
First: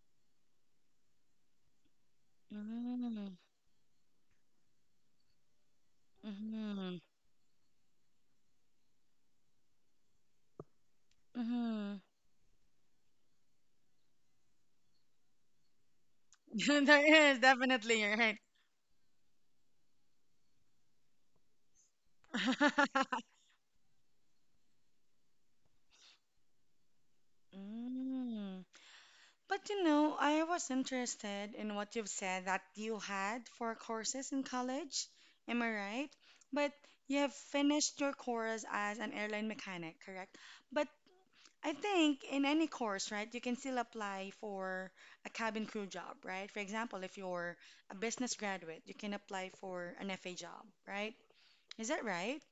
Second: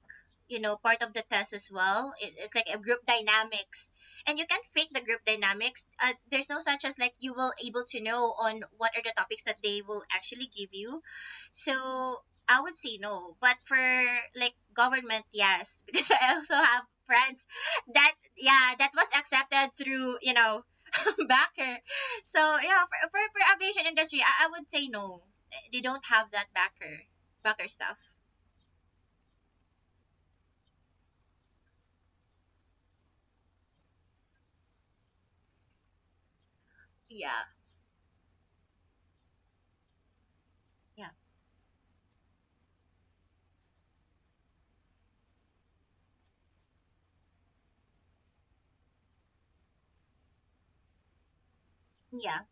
Speaker 2: part of the test as well. It's like a group
Speaker 1: Mhm.
Speaker 2: dynamics, and you can fake the group dynamics. There's no such as
Speaker 1: Mhm.
Speaker 2: like you will able to know on what are the topics that they will actually give you. So
Speaker 1: Mhm.
Speaker 2: I would say no, but for, like, government, yes, because I also have
Speaker 1: There is
Speaker 2: friends
Speaker 1: definitely
Speaker 2: that
Speaker 1: you're right.
Speaker 2: yeah that was accepted through, backer. So yeah, for, for, for aviation industry, I would say no, they don't have that backer stuff.
Speaker 1: Mm. But you know, I was interested in what you've said that you had four courses in college. Am I right? But you have
Speaker 2: Yeah.
Speaker 1: finished your course as an airline mechanic, correct? But
Speaker 2: Yeah.
Speaker 1: I think in any course, right, you can still apply for a cabin crew job, right? For example, if you're a business graduate, you can apply for an FA job, right? Is that
Speaker 2: Yeah.
Speaker 1: right?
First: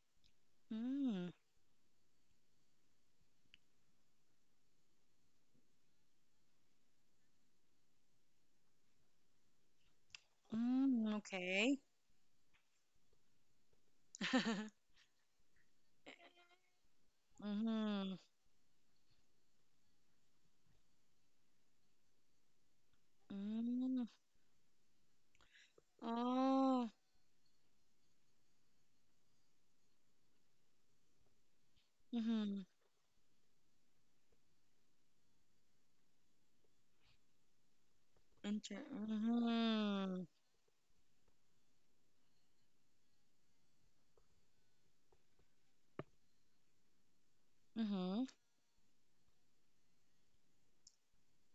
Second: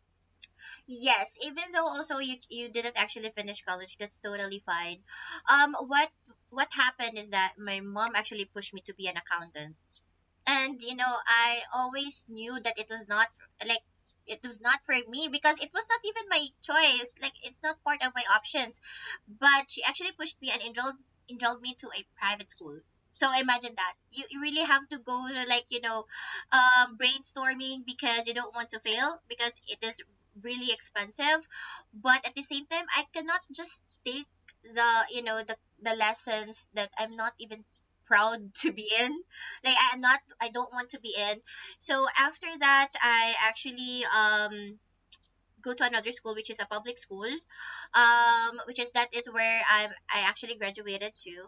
Speaker 1: Mm,
Speaker 2: Yes, even though also you didn't actually finish college, that's totally fine. Um, what what happened is that my mom actually pushed me to be an accountant, and
Speaker 1: mm,
Speaker 2: I
Speaker 1: okay.
Speaker 2: always knew that it like it was not for me because it was not even my choice, like, it's not part of
Speaker 1: Mm-hmm.
Speaker 2: my options, but she actually pushed me and enrolled me to a private school. So imagine that
Speaker 1: Mm.
Speaker 2: you really have to go to, like,
Speaker 1: Oh.
Speaker 2: brainstorming, because you don't want to fail because it is really expensive, but at the
Speaker 1: Mm-hmm.
Speaker 2: same time I cannot just take the you know the lessons that I'm not even proud to
Speaker 1: Inter-
Speaker 2: be in, like
Speaker 1: mhm.
Speaker 2: I don't want to be in. So after that, I actually go to another school, which is a public school,
Speaker 1: Mhm.
Speaker 2: which is that is where I actually graduated to.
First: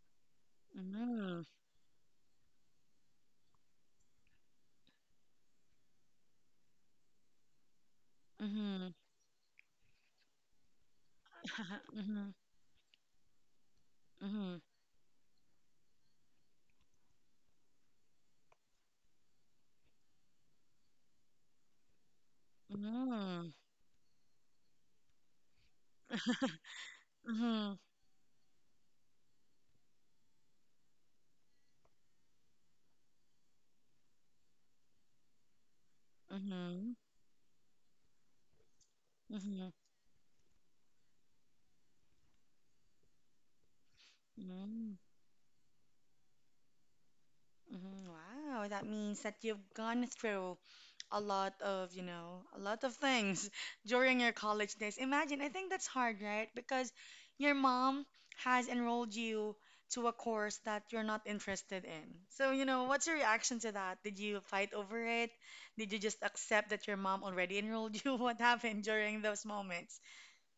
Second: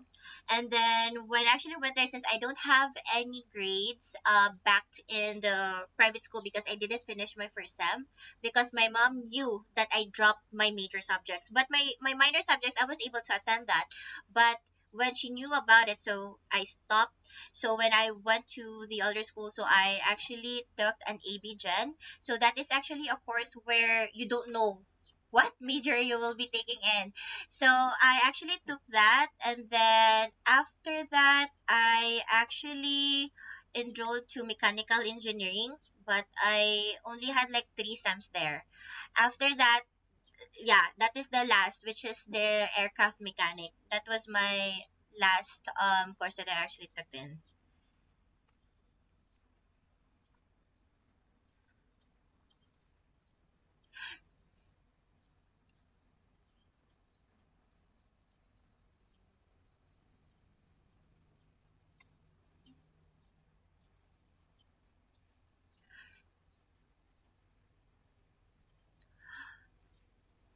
Speaker 2: And then
Speaker 1: Mhm.
Speaker 2: when I actually went there, since I don't have any grades, back in the private school, because I didn't finish my first sem, because my
Speaker 1: Mhm.
Speaker 2: mom knew that I dropped my major subjects, but my
Speaker 1: Mhm.
Speaker 2: minor subjects I was able to attend that. But
Speaker 1: Mhm.
Speaker 2: when she knew about it, so I stopped. So when I went to the other school, so I actually took an AB Gen. So that is
Speaker 1: Mhm.
Speaker 2: actually a course
Speaker 1: Mhm.
Speaker 2: where you don't know what major you will be taking in. So
Speaker 1: Mhm.
Speaker 2: I actually took that, and then after that, I actually enrolled to mechanical engineering, but I
Speaker 1: Mhm.
Speaker 2: only had like three SEMs there. After
Speaker 1: Mhm.
Speaker 2: that, yeah, that is the last, which is the aircraft mechanic. That was my
Speaker 1: Mhm.
Speaker 2: last course that I actually took in.
Speaker 1: Wow, that means that you've gone through a lot of, you know, a lot of things during your college days. Imagine, I think that's hard, right? Because your mom has enrolled you to a course that you're not interested in. So, you know, what's your reaction to that? Did you fight over it? Did you just accept that your mom already enrolled you? What happened during those moments?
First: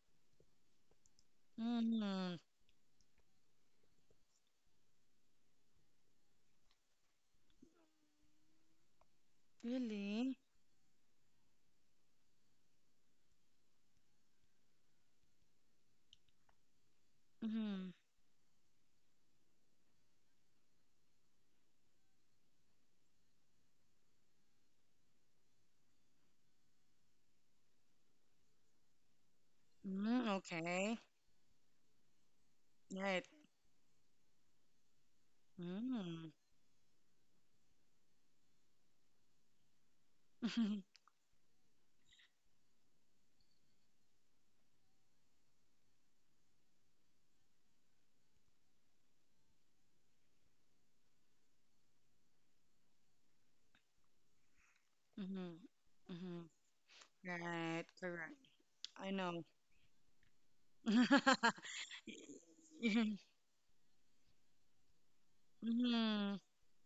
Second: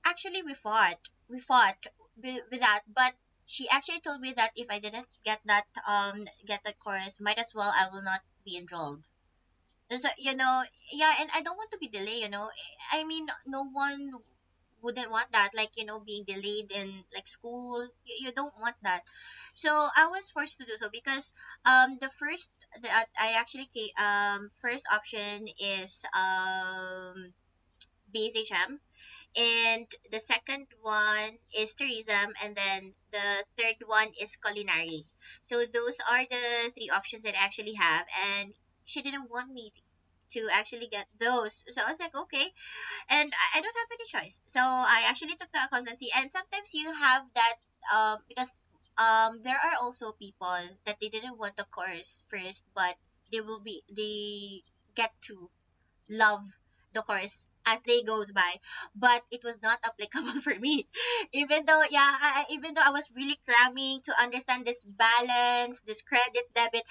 Speaker 2: Actually, we fought. We fought
Speaker 1: Mm,
Speaker 2: with that, but she actually told me that if I didn't get that course, might as well I will not be enrolled. So
Speaker 1: really?
Speaker 2: yeah, and I don't want to be delayed. No one wouldn't want that. Being delayed in like school,
Speaker 1: Mm,
Speaker 2: you don't want that. So I was forced to do so because the first that I actually ca- first option is BSHM, and the
Speaker 1: mm,
Speaker 2: second
Speaker 1: okay.
Speaker 2: one is tourism, and then
Speaker 1: Right.
Speaker 2: the third one is culinary. So those are
Speaker 1: Mm.
Speaker 2: the three options that I actually have, and she didn't want me to actually get those. So I was like, okay, and I don't have any choice. So I actually took the accountancy, and sometimes you have that because there are also people that they didn't want the course first, but they will be they get to
Speaker 1: Mm-hmm.
Speaker 2: love
Speaker 1: Mm-hmm.
Speaker 2: the course as
Speaker 1: Right,
Speaker 2: day goes
Speaker 1: correct.
Speaker 2: by,
Speaker 1: I
Speaker 2: but it
Speaker 1: know.
Speaker 2: was not applicable for me. Even though yeah, even though I was really cramming to understand this balance, this
Speaker 1: Mhm.
Speaker 2: credit debit,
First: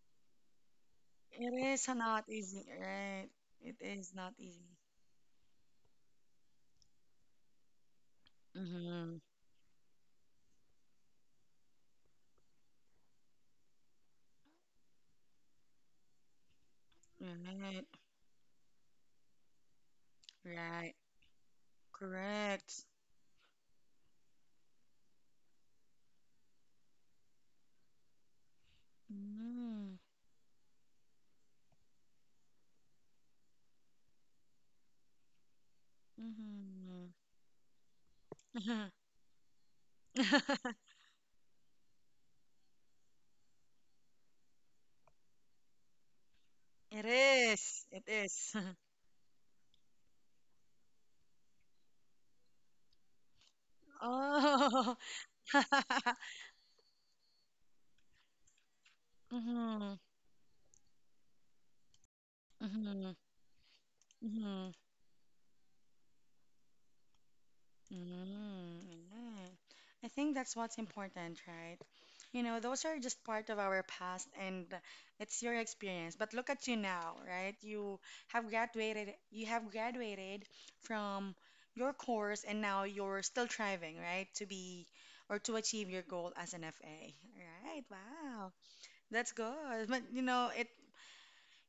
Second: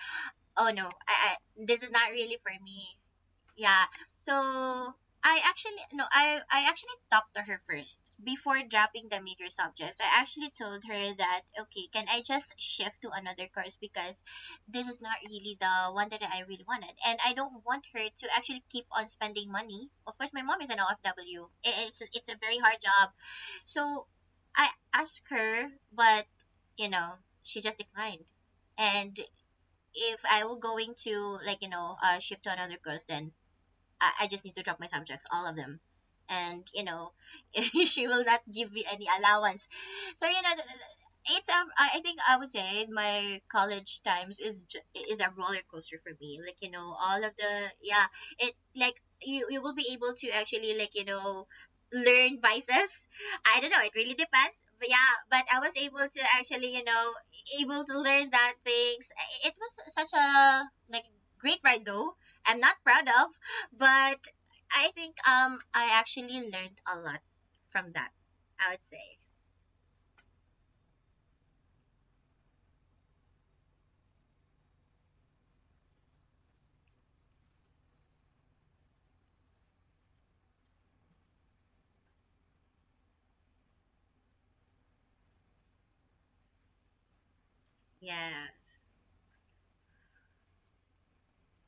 Speaker 2: oh no,
Speaker 1: It
Speaker 2: this
Speaker 1: is
Speaker 2: is not
Speaker 1: not
Speaker 2: really for
Speaker 1: easy,
Speaker 2: me.
Speaker 1: right? It
Speaker 2: Yeah.
Speaker 1: is not
Speaker 2: So
Speaker 1: easy.
Speaker 2: I actually no, I actually talked to her first before dropping
Speaker 1: Mm-hmm.
Speaker 2: the major subjects. I actually told her that okay, can I just shift to another course because this is not really the one that I really wanted, and I don't
Speaker 1: Right.
Speaker 2: want her to actually keep on spending money. Of course, my mom is an
Speaker 1: Right.
Speaker 2: OFW. It's a very
Speaker 1: Correct.
Speaker 2: hard job. So I asked her, but you know, she just declined. And
Speaker 1: Mm-hmm.
Speaker 2: if I were going to shift to another course, then I just need to drop my subjects, all of them. And, she will not give me
Speaker 1: Mm-hmm.
Speaker 2: any allowance. So, you know, th- th- it's I think I would say my college times is is a roller coaster for me.
Speaker 1: It
Speaker 2: All of the
Speaker 1: is. It
Speaker 2: yeah,
Speaker 1: is.
Speaker 2: it like you will be able to actually learn vices. I don't know. It really depends. But
Speaker 1: Oh.
Speaker 2: yeah, but I was able to actually able to learn that things. It was
Speaker 1: Mm-hmm.
Speaker 2: such a like great ride though. I'm not proud
Speaker 1: Mm-hmm.
Speaker 2: of. But
Speaker 1: Mm-hmm.
Speaker 2: I think I actually learned a lot from that, I
Speaker 1: Mm,
Speaker 2: would say.
Speaker 1: yeah. I think that's what's important, right? You know, those are just part of our past and it's your experience. But look at you now, right? You have graduated from your course and now you're still striving, right? To be or to achieve your goal as an FA. Right.
Speaker 2: Yeah.
Speaker 1: Wow. That's good. But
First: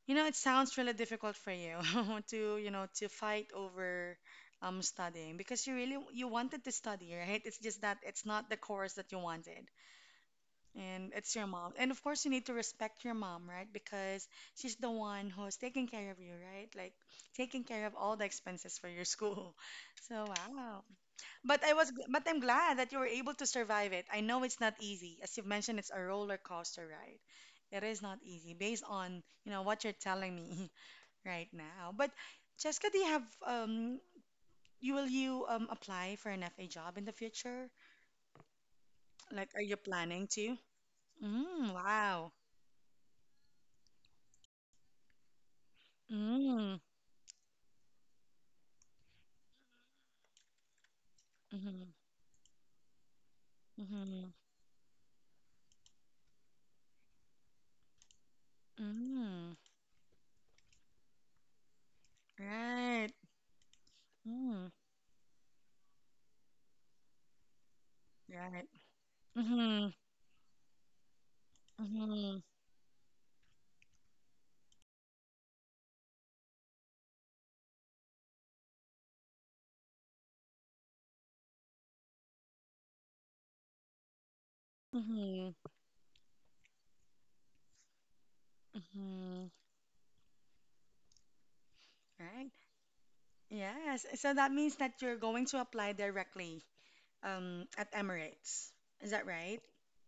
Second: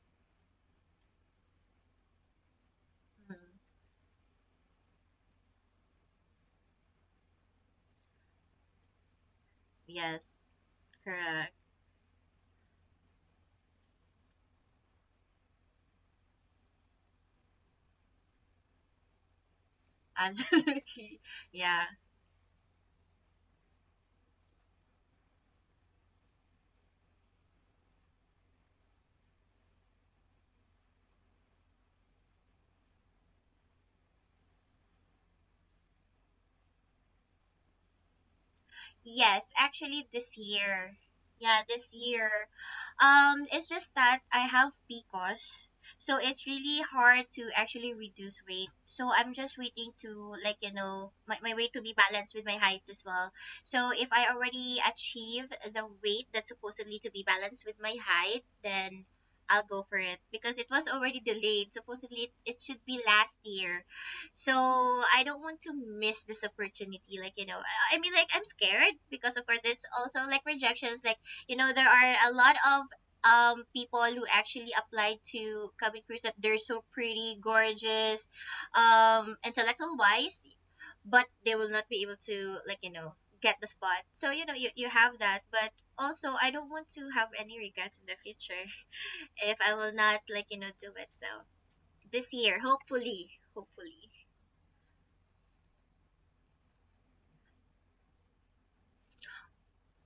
Speaker 1: you know, it sounds really difficult for you to, you know, to fight
Speaker 2: Mm,
Speaker 1: over studying because you wanted to study, right? It's just that it's not the course that you wanted.
Speaker 2: yes,
Speaker 1: And it's your
Speaker 2: correct.
Speaker 1: mom. And of course you need to respect your mom, right? Because she's the one who's taking care of you, right? Like taking care of all the expenses for your school. So wow.
Speaker 2: Absolutely. Yeah.
Speaker 1: But I'm glad that you were able to survive it. I know it's not easy. As you've mentioned, it's a roller coaster ride. It is not easy based on, you know, what you're telling me. right now. But Jessica, do you have you will you apply for an FA job in the future? Like,
Speaker 2: Yes,
Speaker 1: are you
Speaker 2: actually
Speaker 1: planning
Speaker 2: this
Speaker 1: to?
Speaker 2: year. Yeah,
Speaker 1: Mm,
Speaker 2: this year.
Speaker 1: wow.
Speaker 2: It's just that I have PCOS, so it's
Speaker 1: Mm,
Speaker 2: really hard to actually reduce weight. So I'm just waiting to my weight to
Speaker 1: mm,
Speaker 2: be balanced with my height as well. So if
Speaker 1: mm,
Speaker 2: I already achieve the weight that's supposedly to be balanced with my height, then
Speaker 1: mm,
Speaker 2: I'll go for it because it was already delayed. Supposedly it should be
Speaker 1: right.
Speaker 2: last year, so
Speaker 1: Mm,
Speaker 2: I don't want to miss this opportunity. Like, like, I'm
Speaker 1: right.
Speaker 2: scared because, of course, there's
Speaker 1: Mm,
Speaker 2: also like rejections. Like, there are a
Speaker 1: mm,
Speaker 2: lot of people who actually applied to cabin crews that they're so pretty, gorgeous, intellectual wise, but they will not be able to, get the spot. So, you have that.
Speaker 1: mm,
Speaker 2: But also, I don't want to have any regrets in the future
Speaker 1: mm,
Speaker 2: if I will not, do it. So this
Speaker 1: right.
Speaker 2: year, hopefully,
Speaker 1: Yes.
Speaker 2: hopefully.
Speaker 1: So that means that you're going to apply directly at Emirates. Is that right?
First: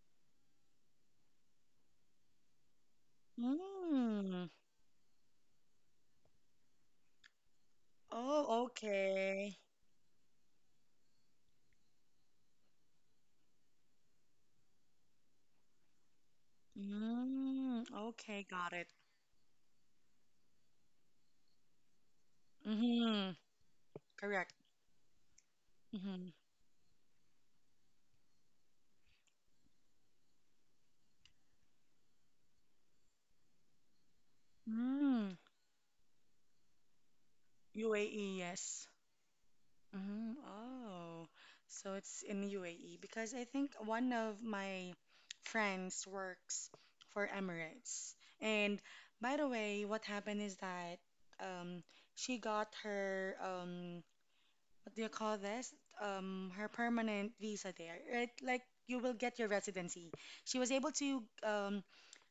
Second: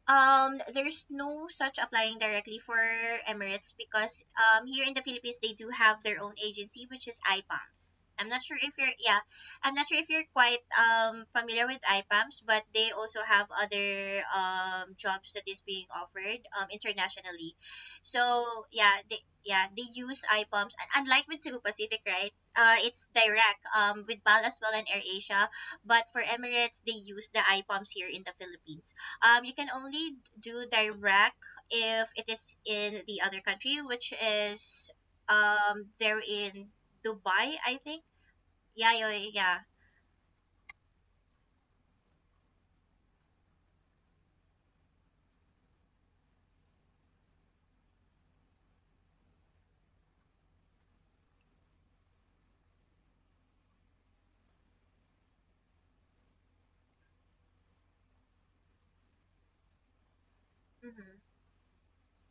Speaker 2: There's no such applying directly for Emirates because
Speaker 1: Mm.
Speaker 2: here in the Philippines they do have their own agency which is IPAMS. I'm not sure
Speaker 1: Oh,
Speaker 2: if you're yeah,
Speaker 1: okay.
Speaker 2: I'm not sure if you're quite familiar with IPAMS, but they also have other jobs that is being offered internationally.
Speaker 1: Mm, okay,
Speaker 2: So
Speaker 1: got it.
Speaker 2: yeah, they yeah they use IPAMS, and unlike with Cebu Pacific, right? It's
Speaker 1: Mm-hmm.
Speaker 2: direct with PAL
Speaker 1: Correct.
Speaker 2: as well and AirAsia, but for
Speaker 1: Mm-hmm.
Speaker 2: Emirates they use the IPAMS here in the Philippines. You can only do direct if it is in the other country, which is
Speaker 1: Mm.
Speaker 2: they're in Dubai, I think.
Speaker 1: UAE, yes.
Speaker 2: Yeah, yeah, yeah.
Speaker 1: Mm, oh, so it's in UAE because I think one of my friends works for Emirates. And by the way, what happened is that um, she got her what do you call this? Her permanent visa there. Right? Like you will get your residency. She was able to
Speaker 2: Hmm.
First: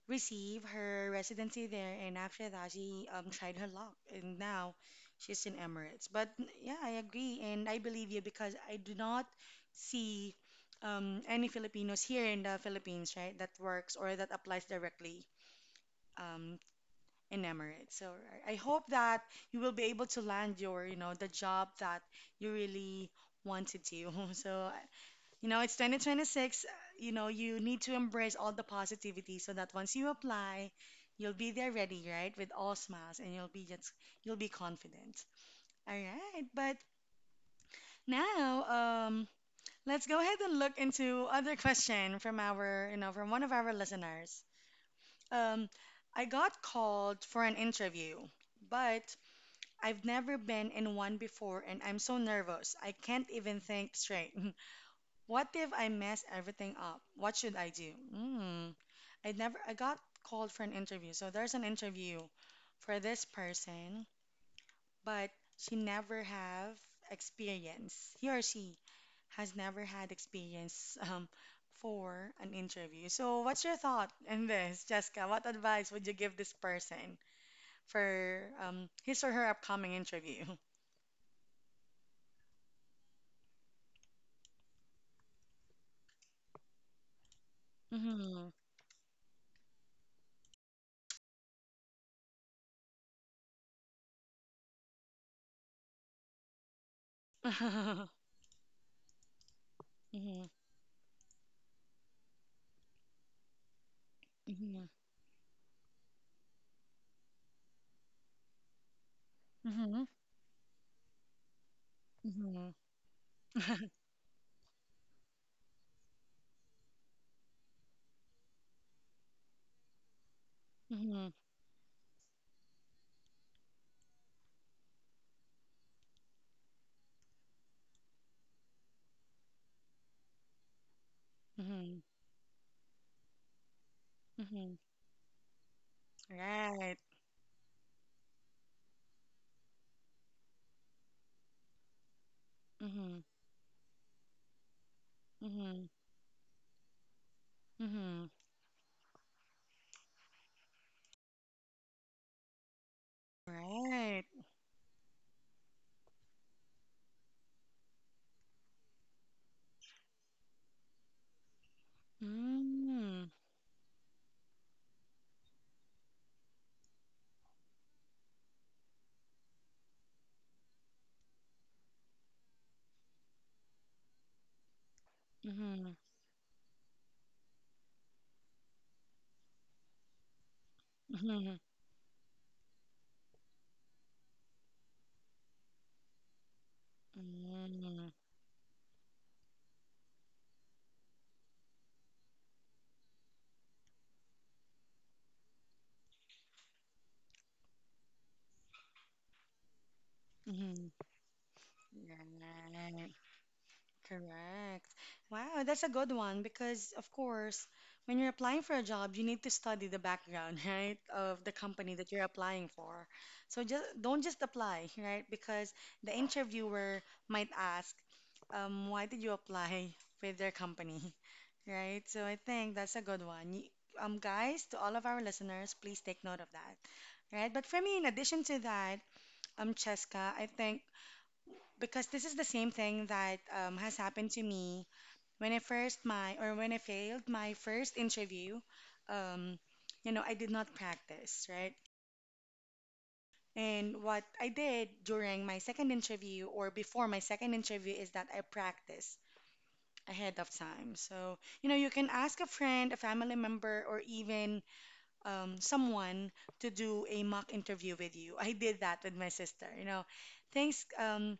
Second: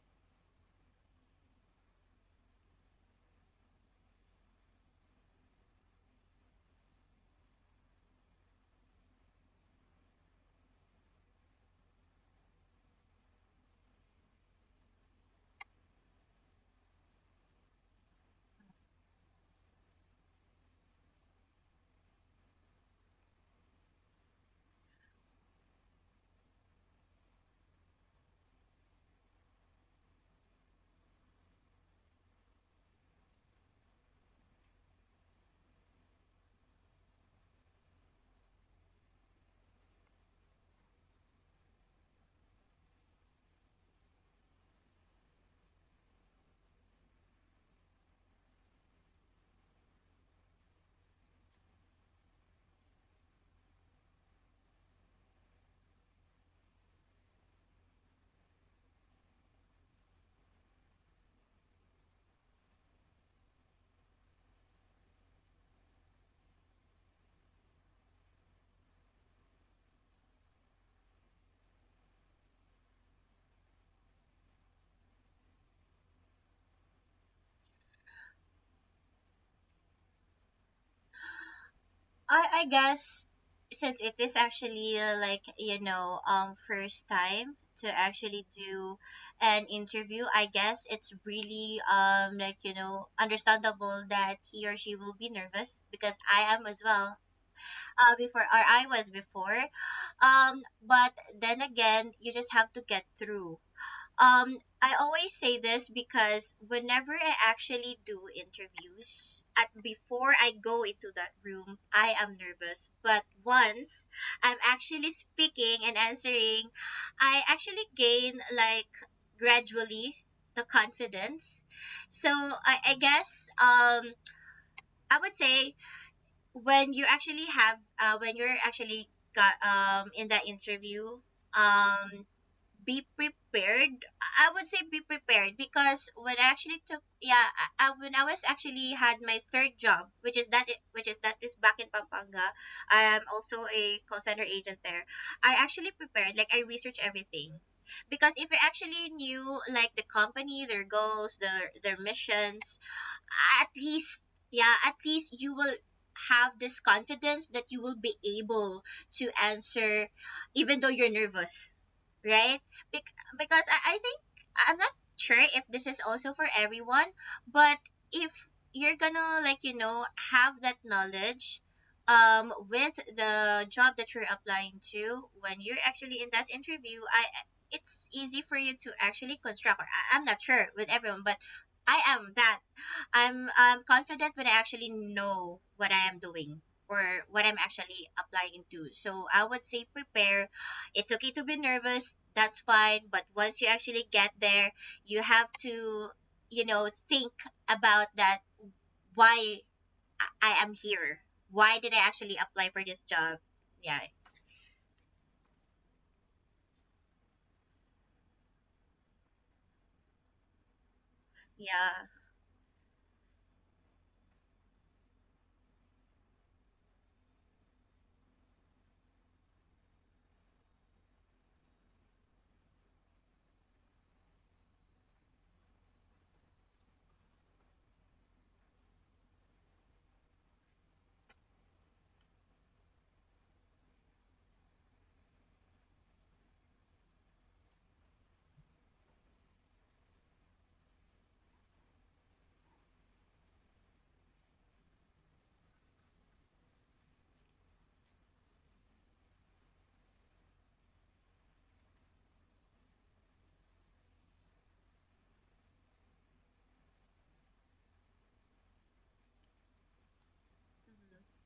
Speaker 1: receive her residency there, and after that, she tried her luck, and now she's in Emirates. Yeah, I agree, and I believe you because I do not see any Filipinos here in the Philippines, right, that works or that applies directly um, in Emirates. So I hope that you will be able to land your, you know, the job that you really wanted to. So you know, it's 2026. You know, you need to embrace all the positivity so that once you apply, you'll be there ready, right? With all smiles and you'll be confident. All right. But now, um, let's go ahead and look into other question from our, you know, from one of our listeners. Um, I got called for an interview, but I've never been in one before and I'm so nervous. I can't even think straight. What if I mess everything up? What should I do? Mm, I never, I got called for an interview. So there's an interview for this person, but she never have she has never had experience for an interview. So what's your thought in this, Jessica? What advice would you give this person for his or her upcoming interview?
Speaker 2: I guess since it is actually first time to actually do an interview, I guess it's really understandable that he or she will be nervous because I am as well
Speaker 1: Mm-hmm.
Speaker 2: before or I was before. But then again, you just have to get through.
Speaker 1: Mm-hmm.
Speaker 2: I always say this because whenever I actually do interviews, at
Speaker 1: Mm-hmm.
Speaker 2: before I go into that room, I am
Speaker 1: Mm-hmm.
Speaker 2: nervous. But
Speaker 1: Mm-hmm.
Speaker 2: once I'm actually speaking and answering, I actually gain like gradually the confidence. So I guess I would say when you actually have when you're actually got in that interview,
Speaker 1: Mhm.
Speaker 2: um be prepared. I would
Speaker 1: Mhm.
Speaker 2: say be prepared because when I actually
Speaker 1: Right.
Speaker 2: took yeah when I was actually had my third job which is back in Pampanga. I am
Speaker 1: Mhm.
Speaker 2: also a call center agent there. I actually
Speaker 1: Mhm.
Speaker 2: prepared, like I researched everything because
Speaker 1: Mhm.
Speaker 2: if you actually knew like the company, their goals, their missions, at least
Speaker 1: Right.
Speaker 2: yeah at least you will have this confidence that you will be able to answer even though you're nervous, right?
Speaker 1: Mm.
Speaker 2: Because I think I'm not sure if this is also for everyone, but if you're gonna have that knowledge with the job that you're applying to when you're
Speaker 1: Mhm.
Speaker 2: actually in that interview, I it's easy for you to actually construct. Or I'm not sure with everyone, but
Speaker 1: Mhm.
Speaker 2: I am that I'm confident when I actually know what I am doing or what I'm actually
Speaker 1: Mm.
Speaker 2: applying into. So I would say prepare. It's okay to be nervous. That's fine. But once you actually get there, you have to, you know, think about that why I am
Speaker 1: Mhm.
Speaker 2: here. Why did I actually apply for this
Speaker 1: Right.
Speaker 2: job? Yeah.
Speaker 1: Correct. Wow, that's a good one because, of course, when you're applying for a job, you need to study the background, right, of the company
Speaker 2: Yeah.
Speaker 1: that you're applying for. So just don't just apply, right? Because the interviewer might ask, why did you apply with their company, right? So I think that's a good one. Y- guys, to all of our listeners, please take note of that, right? But for me, in addition to that, Cheska, I think because this is the same thing that has happened to me when I first my or when I failed my first interview, um, you know, I did not practice, right? And what I did during my second interview or before my second interview is that I practice ahead of time. So, you know, you can ask a friend, a family member, or even someone to do a mock interview with you. I did that with my sister. You know, thanks.
Speaker 2: Mhm.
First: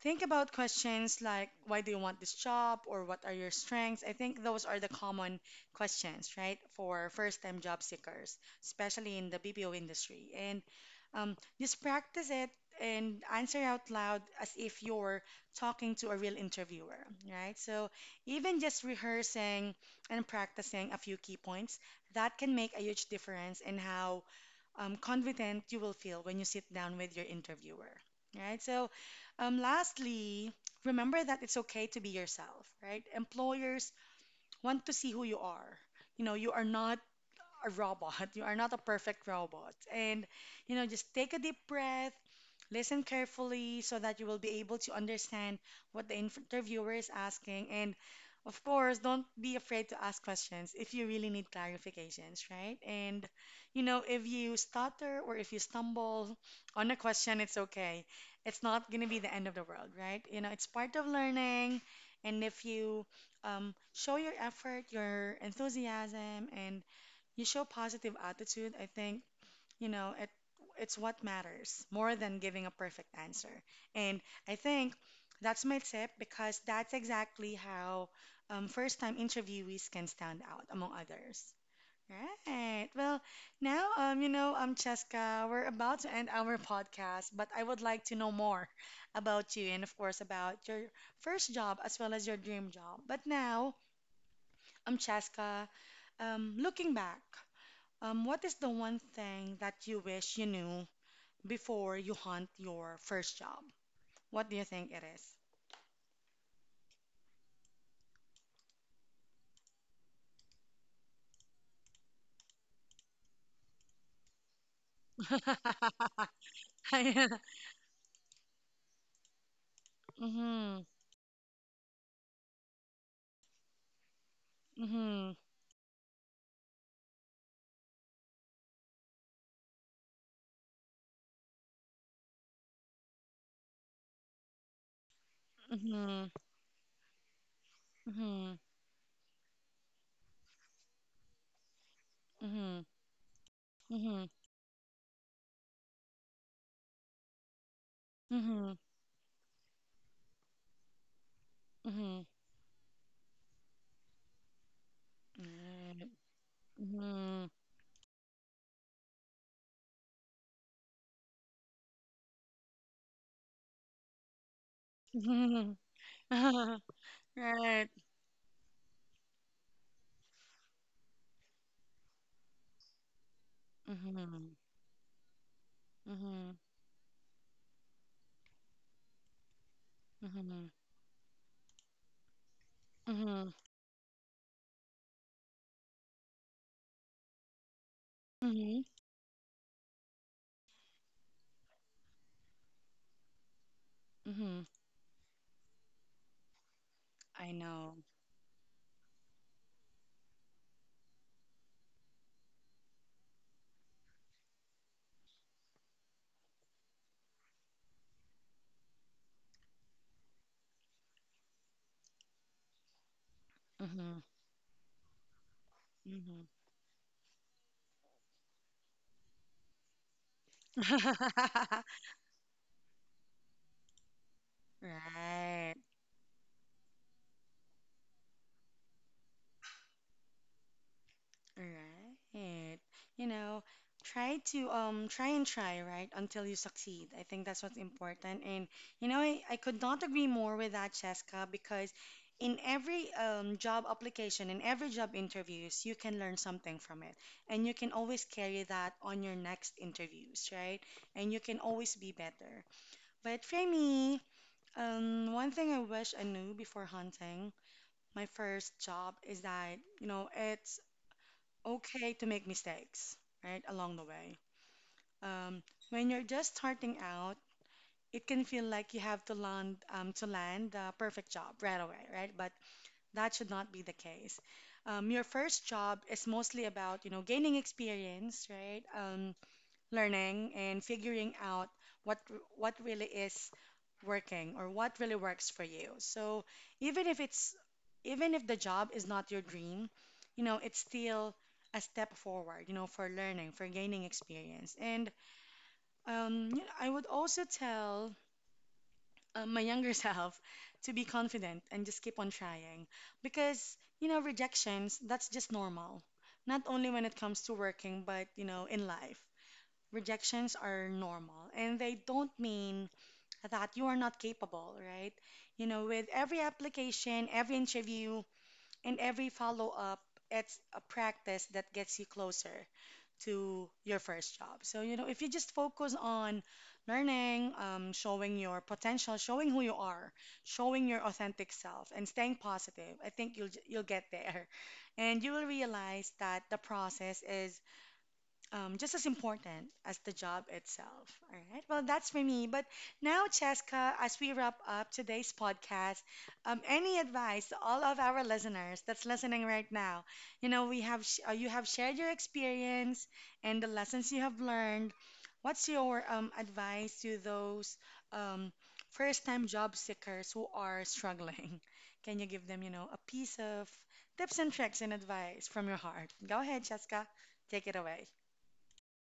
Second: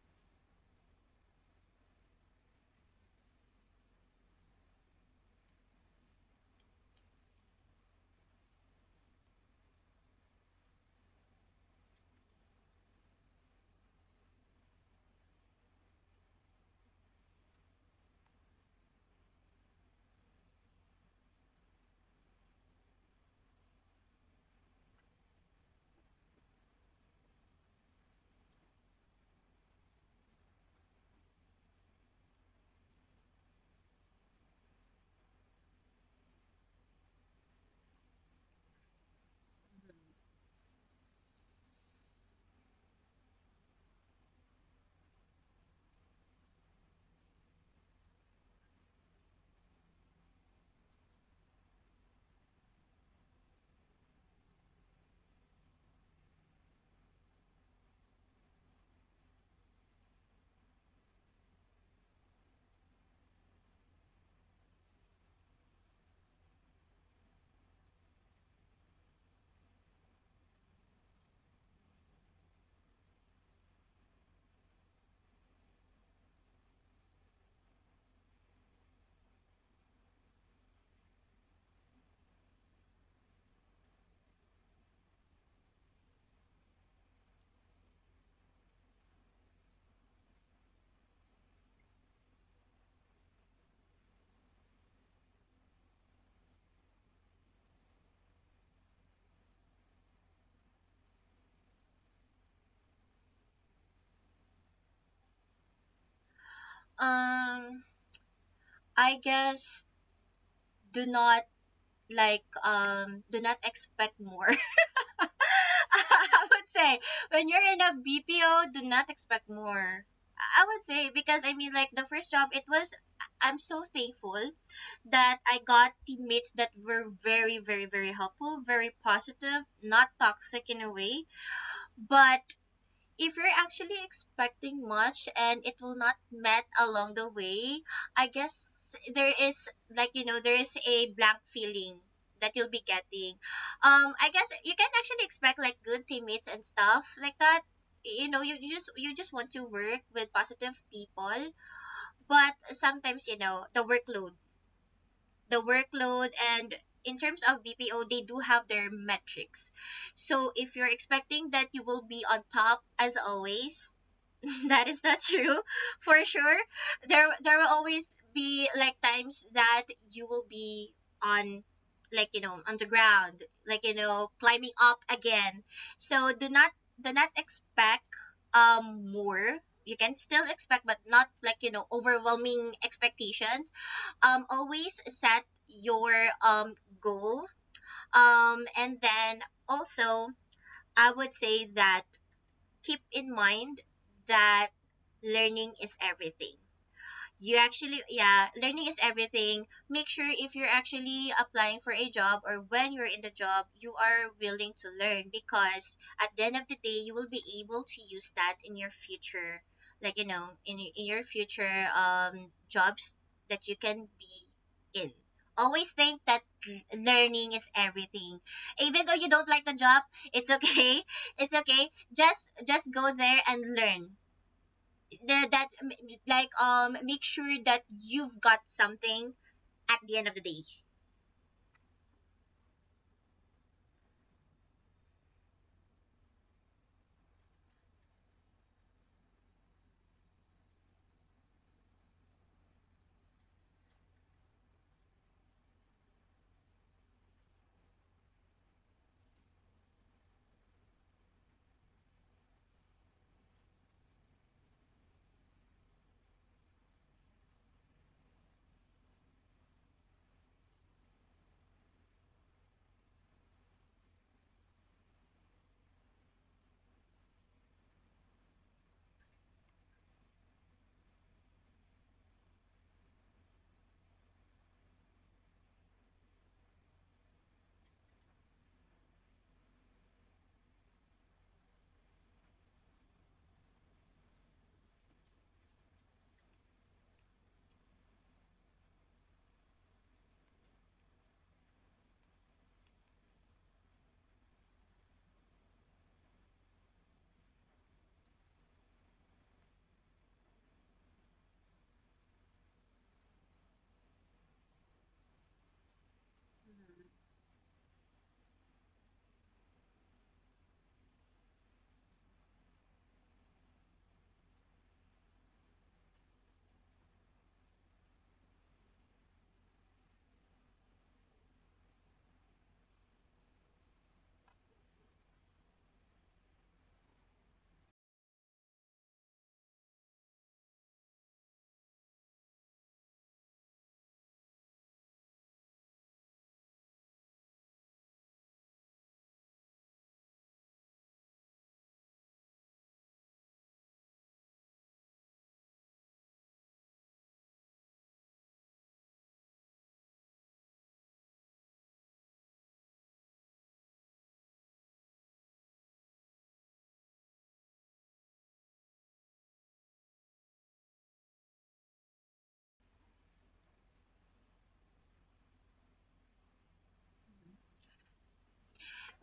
Speaker 1: Think about questions like why do you want this job or what are your strengths? I think those are the common questions, right, for first-time job seekers, especially in the BPO industry. And just practice it and answer out loud as if you're talking to a real interviewer, right? So even just rehearsing and practicing a few key points, that can make a huge difference in how confident you will feel when you sit down with your interviewer, right? So, lastly, remember that it's okay to be yourself, right? Employers want to see who you are. You know, you are not a robot, you are not a perfect robot. And, you know, just take a deep breath, listen carefully so that you will be able to understand what the interviewer is asking. And of course, don't be afraid to ask questions if you really need clarifications, right? And, you know, if you stutter or if you stumble on a question, it's okay. It's not going to be the end of the world, right? You know, it's part of learning. And if you show your effort, your enthusiasm, and you show positive attitude, I think you know, it's what matters more than giving a perfect answer. And I think that's my tip because that's exactly how first-time interviewees can stand out among others. Right. Well, now you know, Cheska, we're about to end our podcast, but I would like to know more about you and of course about your first job as well as your dream job. But now, Cheska, looking back, what is the one thing that you wish you knew before you hunt your first job? What do you think it is?
Speaker 2: Um I guess do not do not expect more. I would say when you're in a BPO, do not expect more. I
Speaker 1: Mm-hmm.
Speaker 2: would say because I mean like the first job it was, I'm so thankful
Speaker 1: Mm-hmm.
Speaker 2: that I got teammates that were very very helpful, very positive, not toxic in a way, but if you're actually expecting much and it will not
Speaker 1: Mm-hmm.
Speaker 2: met along the way, I guess there is there is a blank feeling that you'll
Speaker 1: Mm-hmm.
Speaker 2: be getting.
Speaker 1: Mm-hmm.
Speaker 2: I guess you can actually expect like good teammates and stuff like that. You know,
Speaker 1: Mm-hmm.
Speaker 2: you just want to work with positive people, but sometimes you know the workload, and in terms of BPO, they do have their metrics. So if you're expecting that you will be on top as always, that is not true
Speaker 1: Mm-hmm. Hmm.
Speaker 2: for sure
Speaker 1: Right.
Speaker 2: there
Speaker 1: Mm-hmm. Mm-hmm.
Speaker 2: will
Speaker 1: Right.
Speaker 2: always be like times that you will be on on the ground,
Speaker 1: Mm-hmm.
Speaker 2: climbing up again. So do
Speaker 1: Mm-hmm.
Speaker 2: not, do not expect more. You can still
Speaker 1: Mm-hmm.
Speaker 2: expect but not overwhelming
Speaker 1: Mm-hmm.
Speaker 2: expectations. Always set your um goal,
Speaker 1: Mm-hmm.
Speaker 2: and then also I would say that keep in mind
Speaker 1: Mm-hmm.
Speaker 2: that learning is everything.
Speaker 1: I
Speaker 2: You
Speaker 1: know.
Speaker 2: actually yeah learning is everything. Make sure if you're actually applying for a job or when you're in the job, you are willing to learn because at the end of the day you will be able to use that in your future, in your future jobs that you can
Speaker 1: Mm-hmm.
Speaker 2: be in. Always think that learning is everything. Even though you don't like the job, it's okay. It's
Speaker 1: Mm-hmm.
Speaker 2: okay. Just go there and learn. That that
Speaker 1: Right.
Speaker 2: like Make sure that you've got something at the end of the day.
Speaker 1: All right. You know, Try to try and try, right, until you succeed. I think that's what's important. And I could not agree more with that, Cheska, because in every job application, in every job interviews, you can learn something from it. And you can always carry that on your next interviews, right? And you can always be better. But for me, one thing I wish I knew before hunting my first job is that, it's okay to make mistakes, right, along the way. Um, when you're just starting out, it can feel like you have to land the perfect job right away, right? But that should not be the case. Your first job is mostly about, gaining experience, right? Learning and figuring out what what really is working or what really works for you. So even if it's even if the job is not your dream, it's still a step forward, for learning, for gaining experience. And I would also tell my younger self to be confident and just keep on trying because, rejections, that's just normal. Not only when it comes to working, but, in life rejections are normal and they don't mean that you are not capable, right? With every application, every interview, and every follow up, it's a practice that gets you closer to your first job. So, if you just focus on learning, showing your potential, showing who you are, showing your authentic self, and staying positive, I think you'll get there. And you will realize that the process is just as important as the job itself. All right. Well, that's for me. But now, Cheska, as we wrap up today's podcast, any advice to all of our listeners that's listening right now? You have shared your experience and the lessons you have learned. What's your advice to those um, first-time job seekers who are struggling? Can you give them, a piece of tips and tricks and advice from your heart? Go ahead, Cheska. Take it away.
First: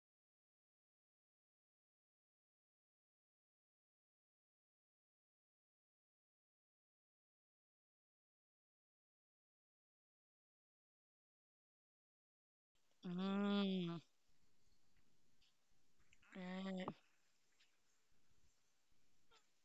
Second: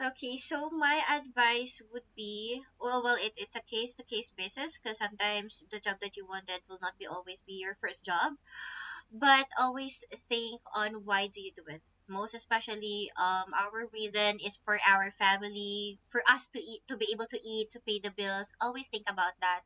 Speaker 2: Okay, so my advice would be, well, it's a case to case basis because sometimes the job that you wanted will not be always be your first job, but always think on why do you do it. Most especially our
Speaker 1: Mm,
Speaker 2: reason is for our family, for us to eat,
Speaker 1: right.
Speaker 2: to be able to eat, to pay the bills. Always think about that.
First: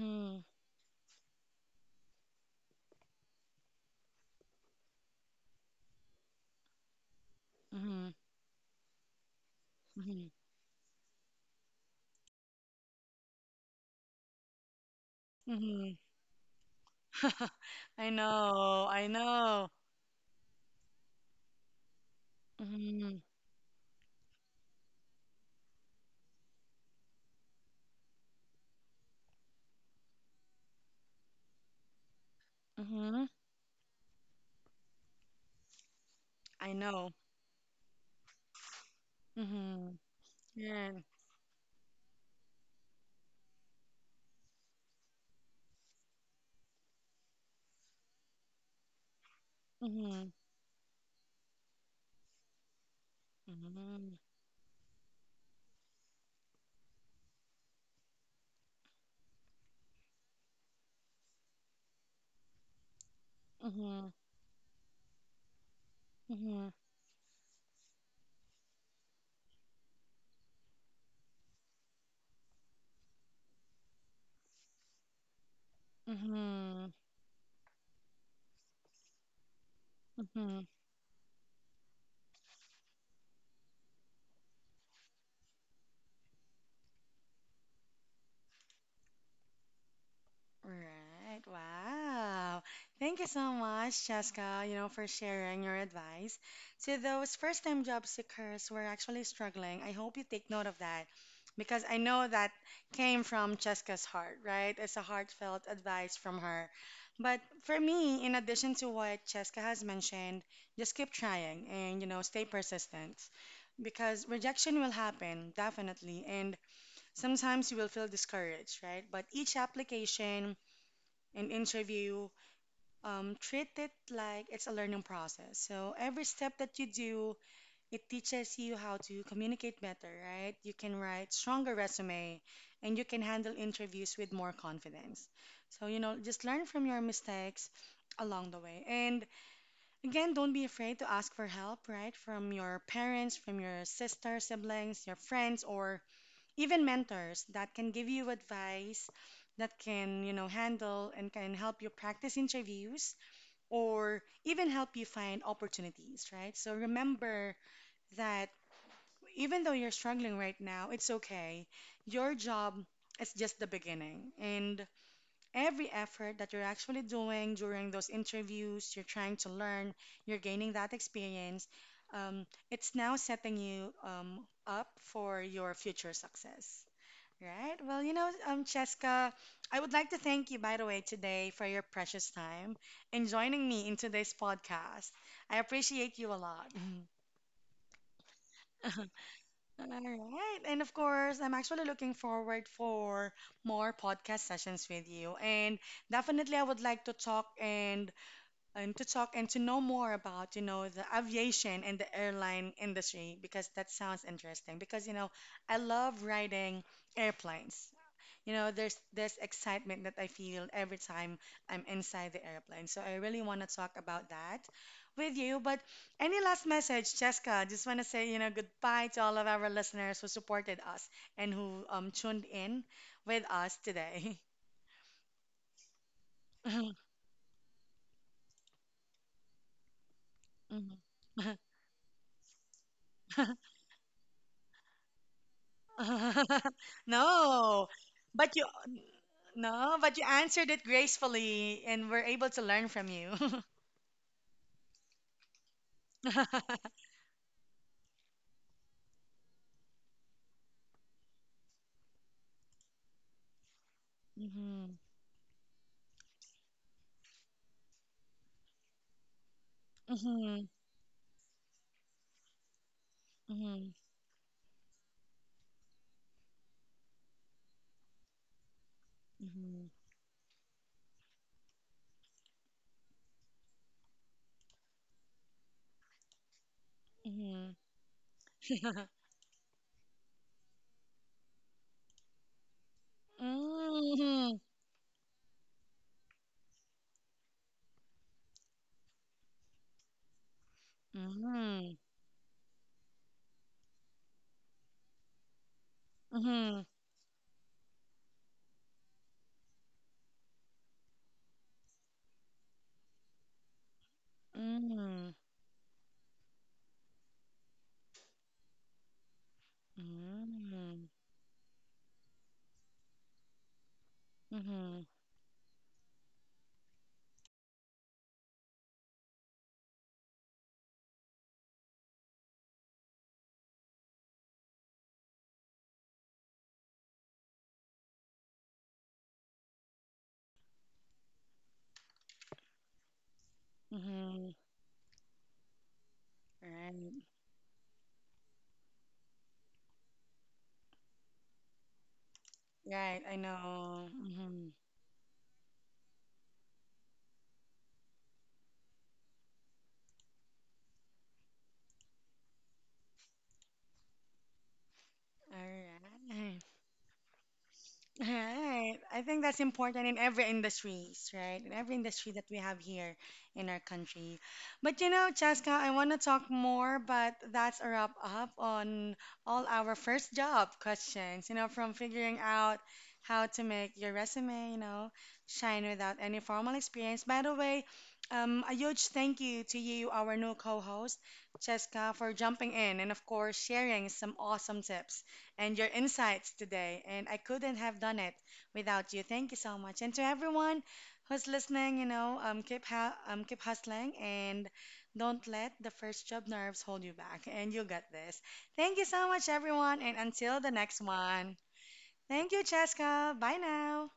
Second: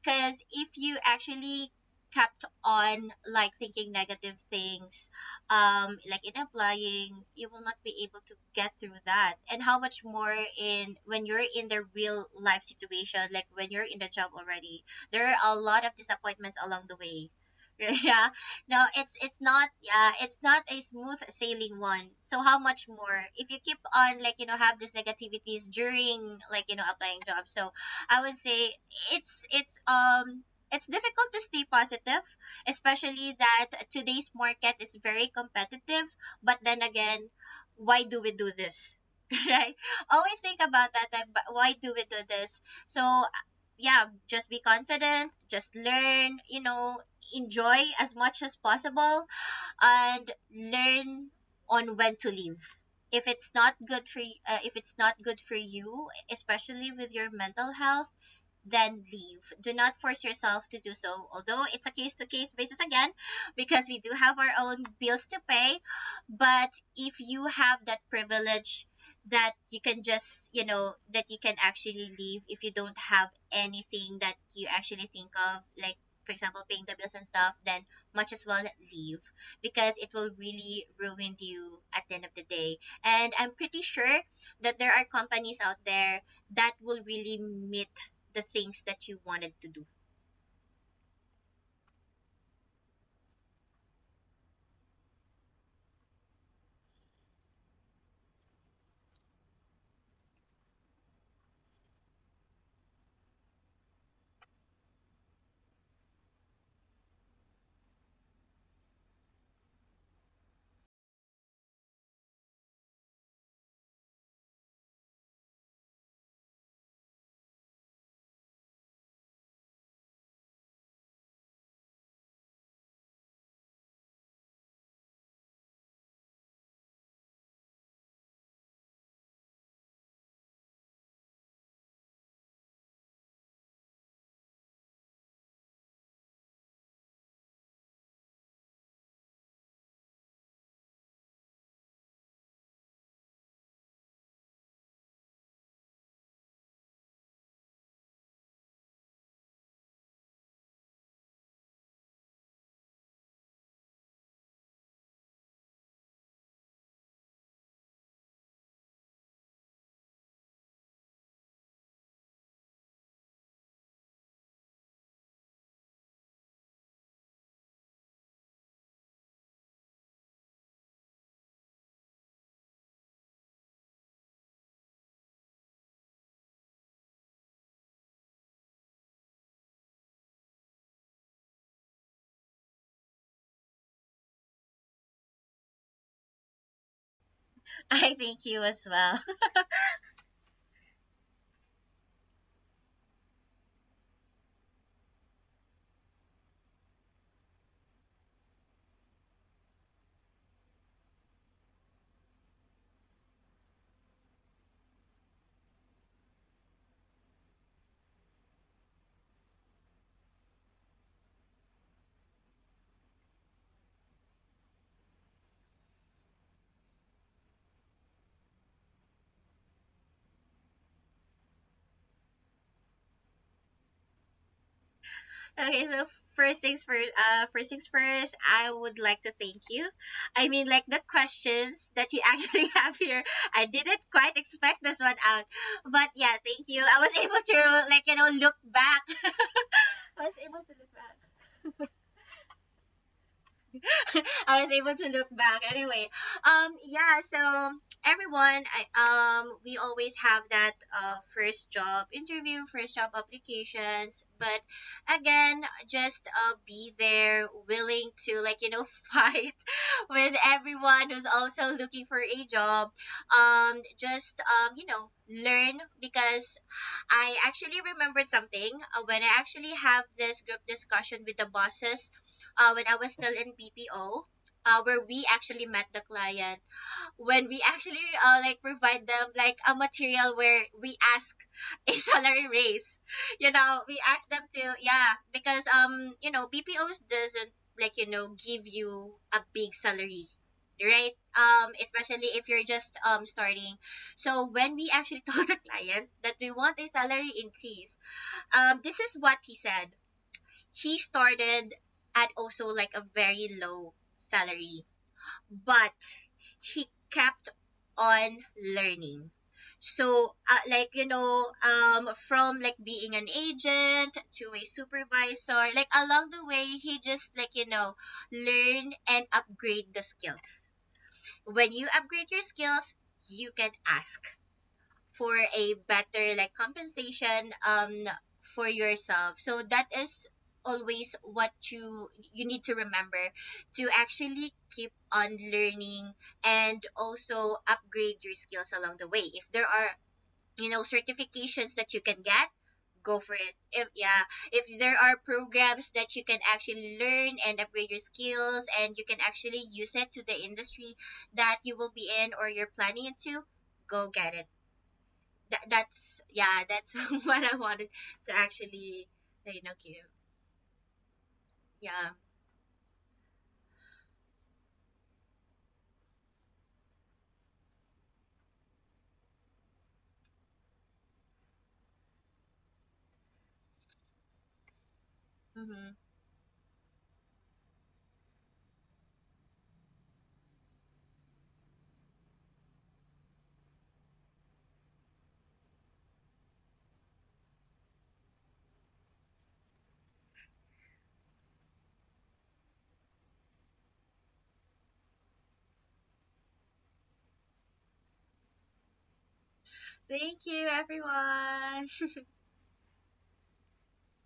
Speaker 2: Because if you actually kept on like thinking negative things, like in applying, you will not be
Speaker 1: Mhm.
Speaker 2: able to get through that. And how much
Speaker 1: Mhm.
Speaker 2: more in when you're in the real life situation, like when you're in the job already, there are a lot of
Speaker 1: Mhm.
Speaker 2: disappointments along the way.
Speaker 1: I
Speaker 2: Yeah, no,
Speaker 1: know. I
Speaker 2: it's not,
Speaker 1: know.
Speaker 2: yeah it's not a smooth sailing one. So how much
Speaker 1: Mhm.
Speaker 2: more if you keep on have these negativities during applying jobs. So I would say it's it's um it's difficult to stay positive,
Speaker 1: Mhm.
Speaker 2: especially that today's market is very competitive. But
Speaker 1: I
Speaker 2: then
Speaker 1: know.
Speaker 2: again, why do we do this? Right?
Speaker 1: Mhm.
Speaker 2: Always think about
Speaker 1: Yeah.
Speaker 2: that. But why do we do this? So yeah, just be confident. Just learn. You know, enjoy as much as possible, and
Speaker 1: Mhm.
Speaker 2: learn on when to leave. If it's not good for
Speaker 1: Mhm.
Speaker 2: if it's not good for you, especially with your mental health, then leave. Do not force yourself to do so, although it's a case to case basis again, because we do
Speaker 1: Mhm.
Speaker 2: have our own bills to pay.
Speaker 1: Mhm.
Speaker 2: But if you have that privilege that you can just, you know, that you can actually leave if you don't have anything that you actually think of, like, for example, paying the
Speaker 1: Mhm.
Speaker 2: bills and stuff, then much as well leave because it will
Speaker 1: Mhm.
Speaker 2: really ruin you at the end of the day. And I'm pretty sure that there are companies out there that will really meet the things that you wanted to do.
Speaker 1: Right. Wow. Thank you so much, Jessica, for sharing your advice. To those first-time job seekers who are actually struggling, I hope you take note of that because I know that came from Jessica's heart, right? It's a heartfelt advice from her. But for me, in addition to what Jessica has mentioned, just keep trying and, stay persistent because rejection will happen, definitely. And sometimes you will feel discouraged, right? But each application, an interview, treat it like it's a learning process. So every step that you do, it teaches you how to communicate better, right? You can write stronger resume and you can handle interviews with more confidence. So, just learn from your mistakes along the way. And again, don't be afraid to ask for help, right? From your parents, from your sister, siblings, your friends, or even mentors that can give you advice that can handle and can help you practice interviews or even help you find opportunities, right? So remember that even though you're struggling right now, it's okay. Your job is just the beginning, and every effort that you're actually doing during those interviews, you're trying to learn, you're gaining that experience. It's now setting you up for your future success. Right. Well, Cheska, I would like to thank you, by the way, today for your precious time and joining me in today's podcast. I appreciate you a lot.
Speaker 2: I thank you as well.
Speaker 1: All right. And of course, I'm actually looking forward for more podcast sessions with you. And definitely I would like to talk and to know more about, the aviation and the airline industry because that sounds interesting. Because, I love riding airplanes. There's this excitement that I feel every time I'm inside the airplane. So I really want to talk about that with you. But any last message, Jessica? Just want to say, goodbye to all of our listeners who supported us and who tuned in with us today.
Speaker 2: Okay, so first things first, I would like to thank you. I mean, like the
Speaker 1: Mhm.
Speaker 2: questions that you actually have here, I didn't quite expect this one out, but yeah, thank you. I was able to
Speaker 1: No, but
Speaker 2: look
Speaker 1: you
Speaker 2: back.
Speaker 1: no, but
Speaker 2: I
Speaker 1: you
Speaker 2: was able
Speaker 1: answered
Speaker 2: to
Speaker 1: it
Speaker 2: look back.
Speaker 1: gracefully, and we're able to learn from you.
Speaker 2: I was able to look back. Anyway, yeah. So everyone, I we always have that first job interview, first job applications.
Speaker 1: Mm-hmm.
Speaker 2: But again, just be there, willing to fight with
Speaker 1: Mm-hmm.
Speaker 2: everyone who's also looking for a job.
Speaker 1: Mm-hmm.
Speaker 2: Just you know, learn. Because I actually remembered something when I actually
Speaker 1: Mm-hmm.
Speaker 2: have this group discussion with the bosses when I was still in BPO, where we actually met the client when we
Speaker 1: Mm-hmm.
Speaker 2: actually like provide them like a material where we ask a salary raise. You know, we ask them to, yeah, because you know, BPOs doesn't give you a big salary, right?
Speaker 1: Mm-hmm.
Speaker 2: Especially if you're just starting. So when we actually told the client that
Speaker 1: Mm-hmm.
Speaker 2: we want
Speaker 1: Mm-hmm.
Speaker 2: a salary increase, this is what he said. He started at also like a very low salary,
Speaker 1: Mm-hmm.
Speaker 2: but he kept on learning. So,
Speaker 1: Mm-hmm.
Speaker 2: from like being an agent to a
Speaker 1: Mm-hmm.
Speaker 2: supervisor, like along the way, he just, learn and upgrade the skills. When you upgrade your skills, you can ask for a better like compensation for yourself. So that is always what you need to remember, to actually
Speaker 1: Mm-hmm.
Speaker 2: keep on learning and
Speaker 1: Right.
Speaker 2: also upgrade your skills along the way. If there are, you know, certifications that you can get, go
Speaker 1: Right.
Speaker 2: for
Speaker 1: I
Speaker 2: it. If
Speaker 1: know.
Speaker 2: yeah,
Speaker 1: Mm-hmm.
Speaker 2: if there are programs that you can actually learn and upgrade your skills and you can actually use it to the industry that you will be in or you're planning into, go get it.
Speaker 1: All
Speaker 2: That's yeah
Speaker 1: right.
Speaker 2: that's what I wanted to actually
Speaker 1: Right. I think
Speaker 2: you know
Speaker 1: that's
Speaker 2: give.
Speaker 1: important in every industries, right? In every
Speaker 2: Yeah.
Speaker 1: industry that we have here in our country. But you know, Cheska, I want to talk more, but that's a wrap up on all our first job questions, from figuring out how to make your resume,
Speaker 2: Hmm.
Speaker 1: shine without any formal experience. By the way, a huge thank you to you, our new co-host, Cheska, for jumping in and of course sharing some awesome tips and your insights today. And I couldn't have done it without you. Thank you so much. And to everyone who's listening, keep hustling and don't let the first job nerves hold you back. And you got this. Thank you so much, everyone. And
Speaker 2: Thank you
Speaker 1: until the next one,
Speaker 2: everyone.
Speaker 1: thank you, Cheska. Bye now.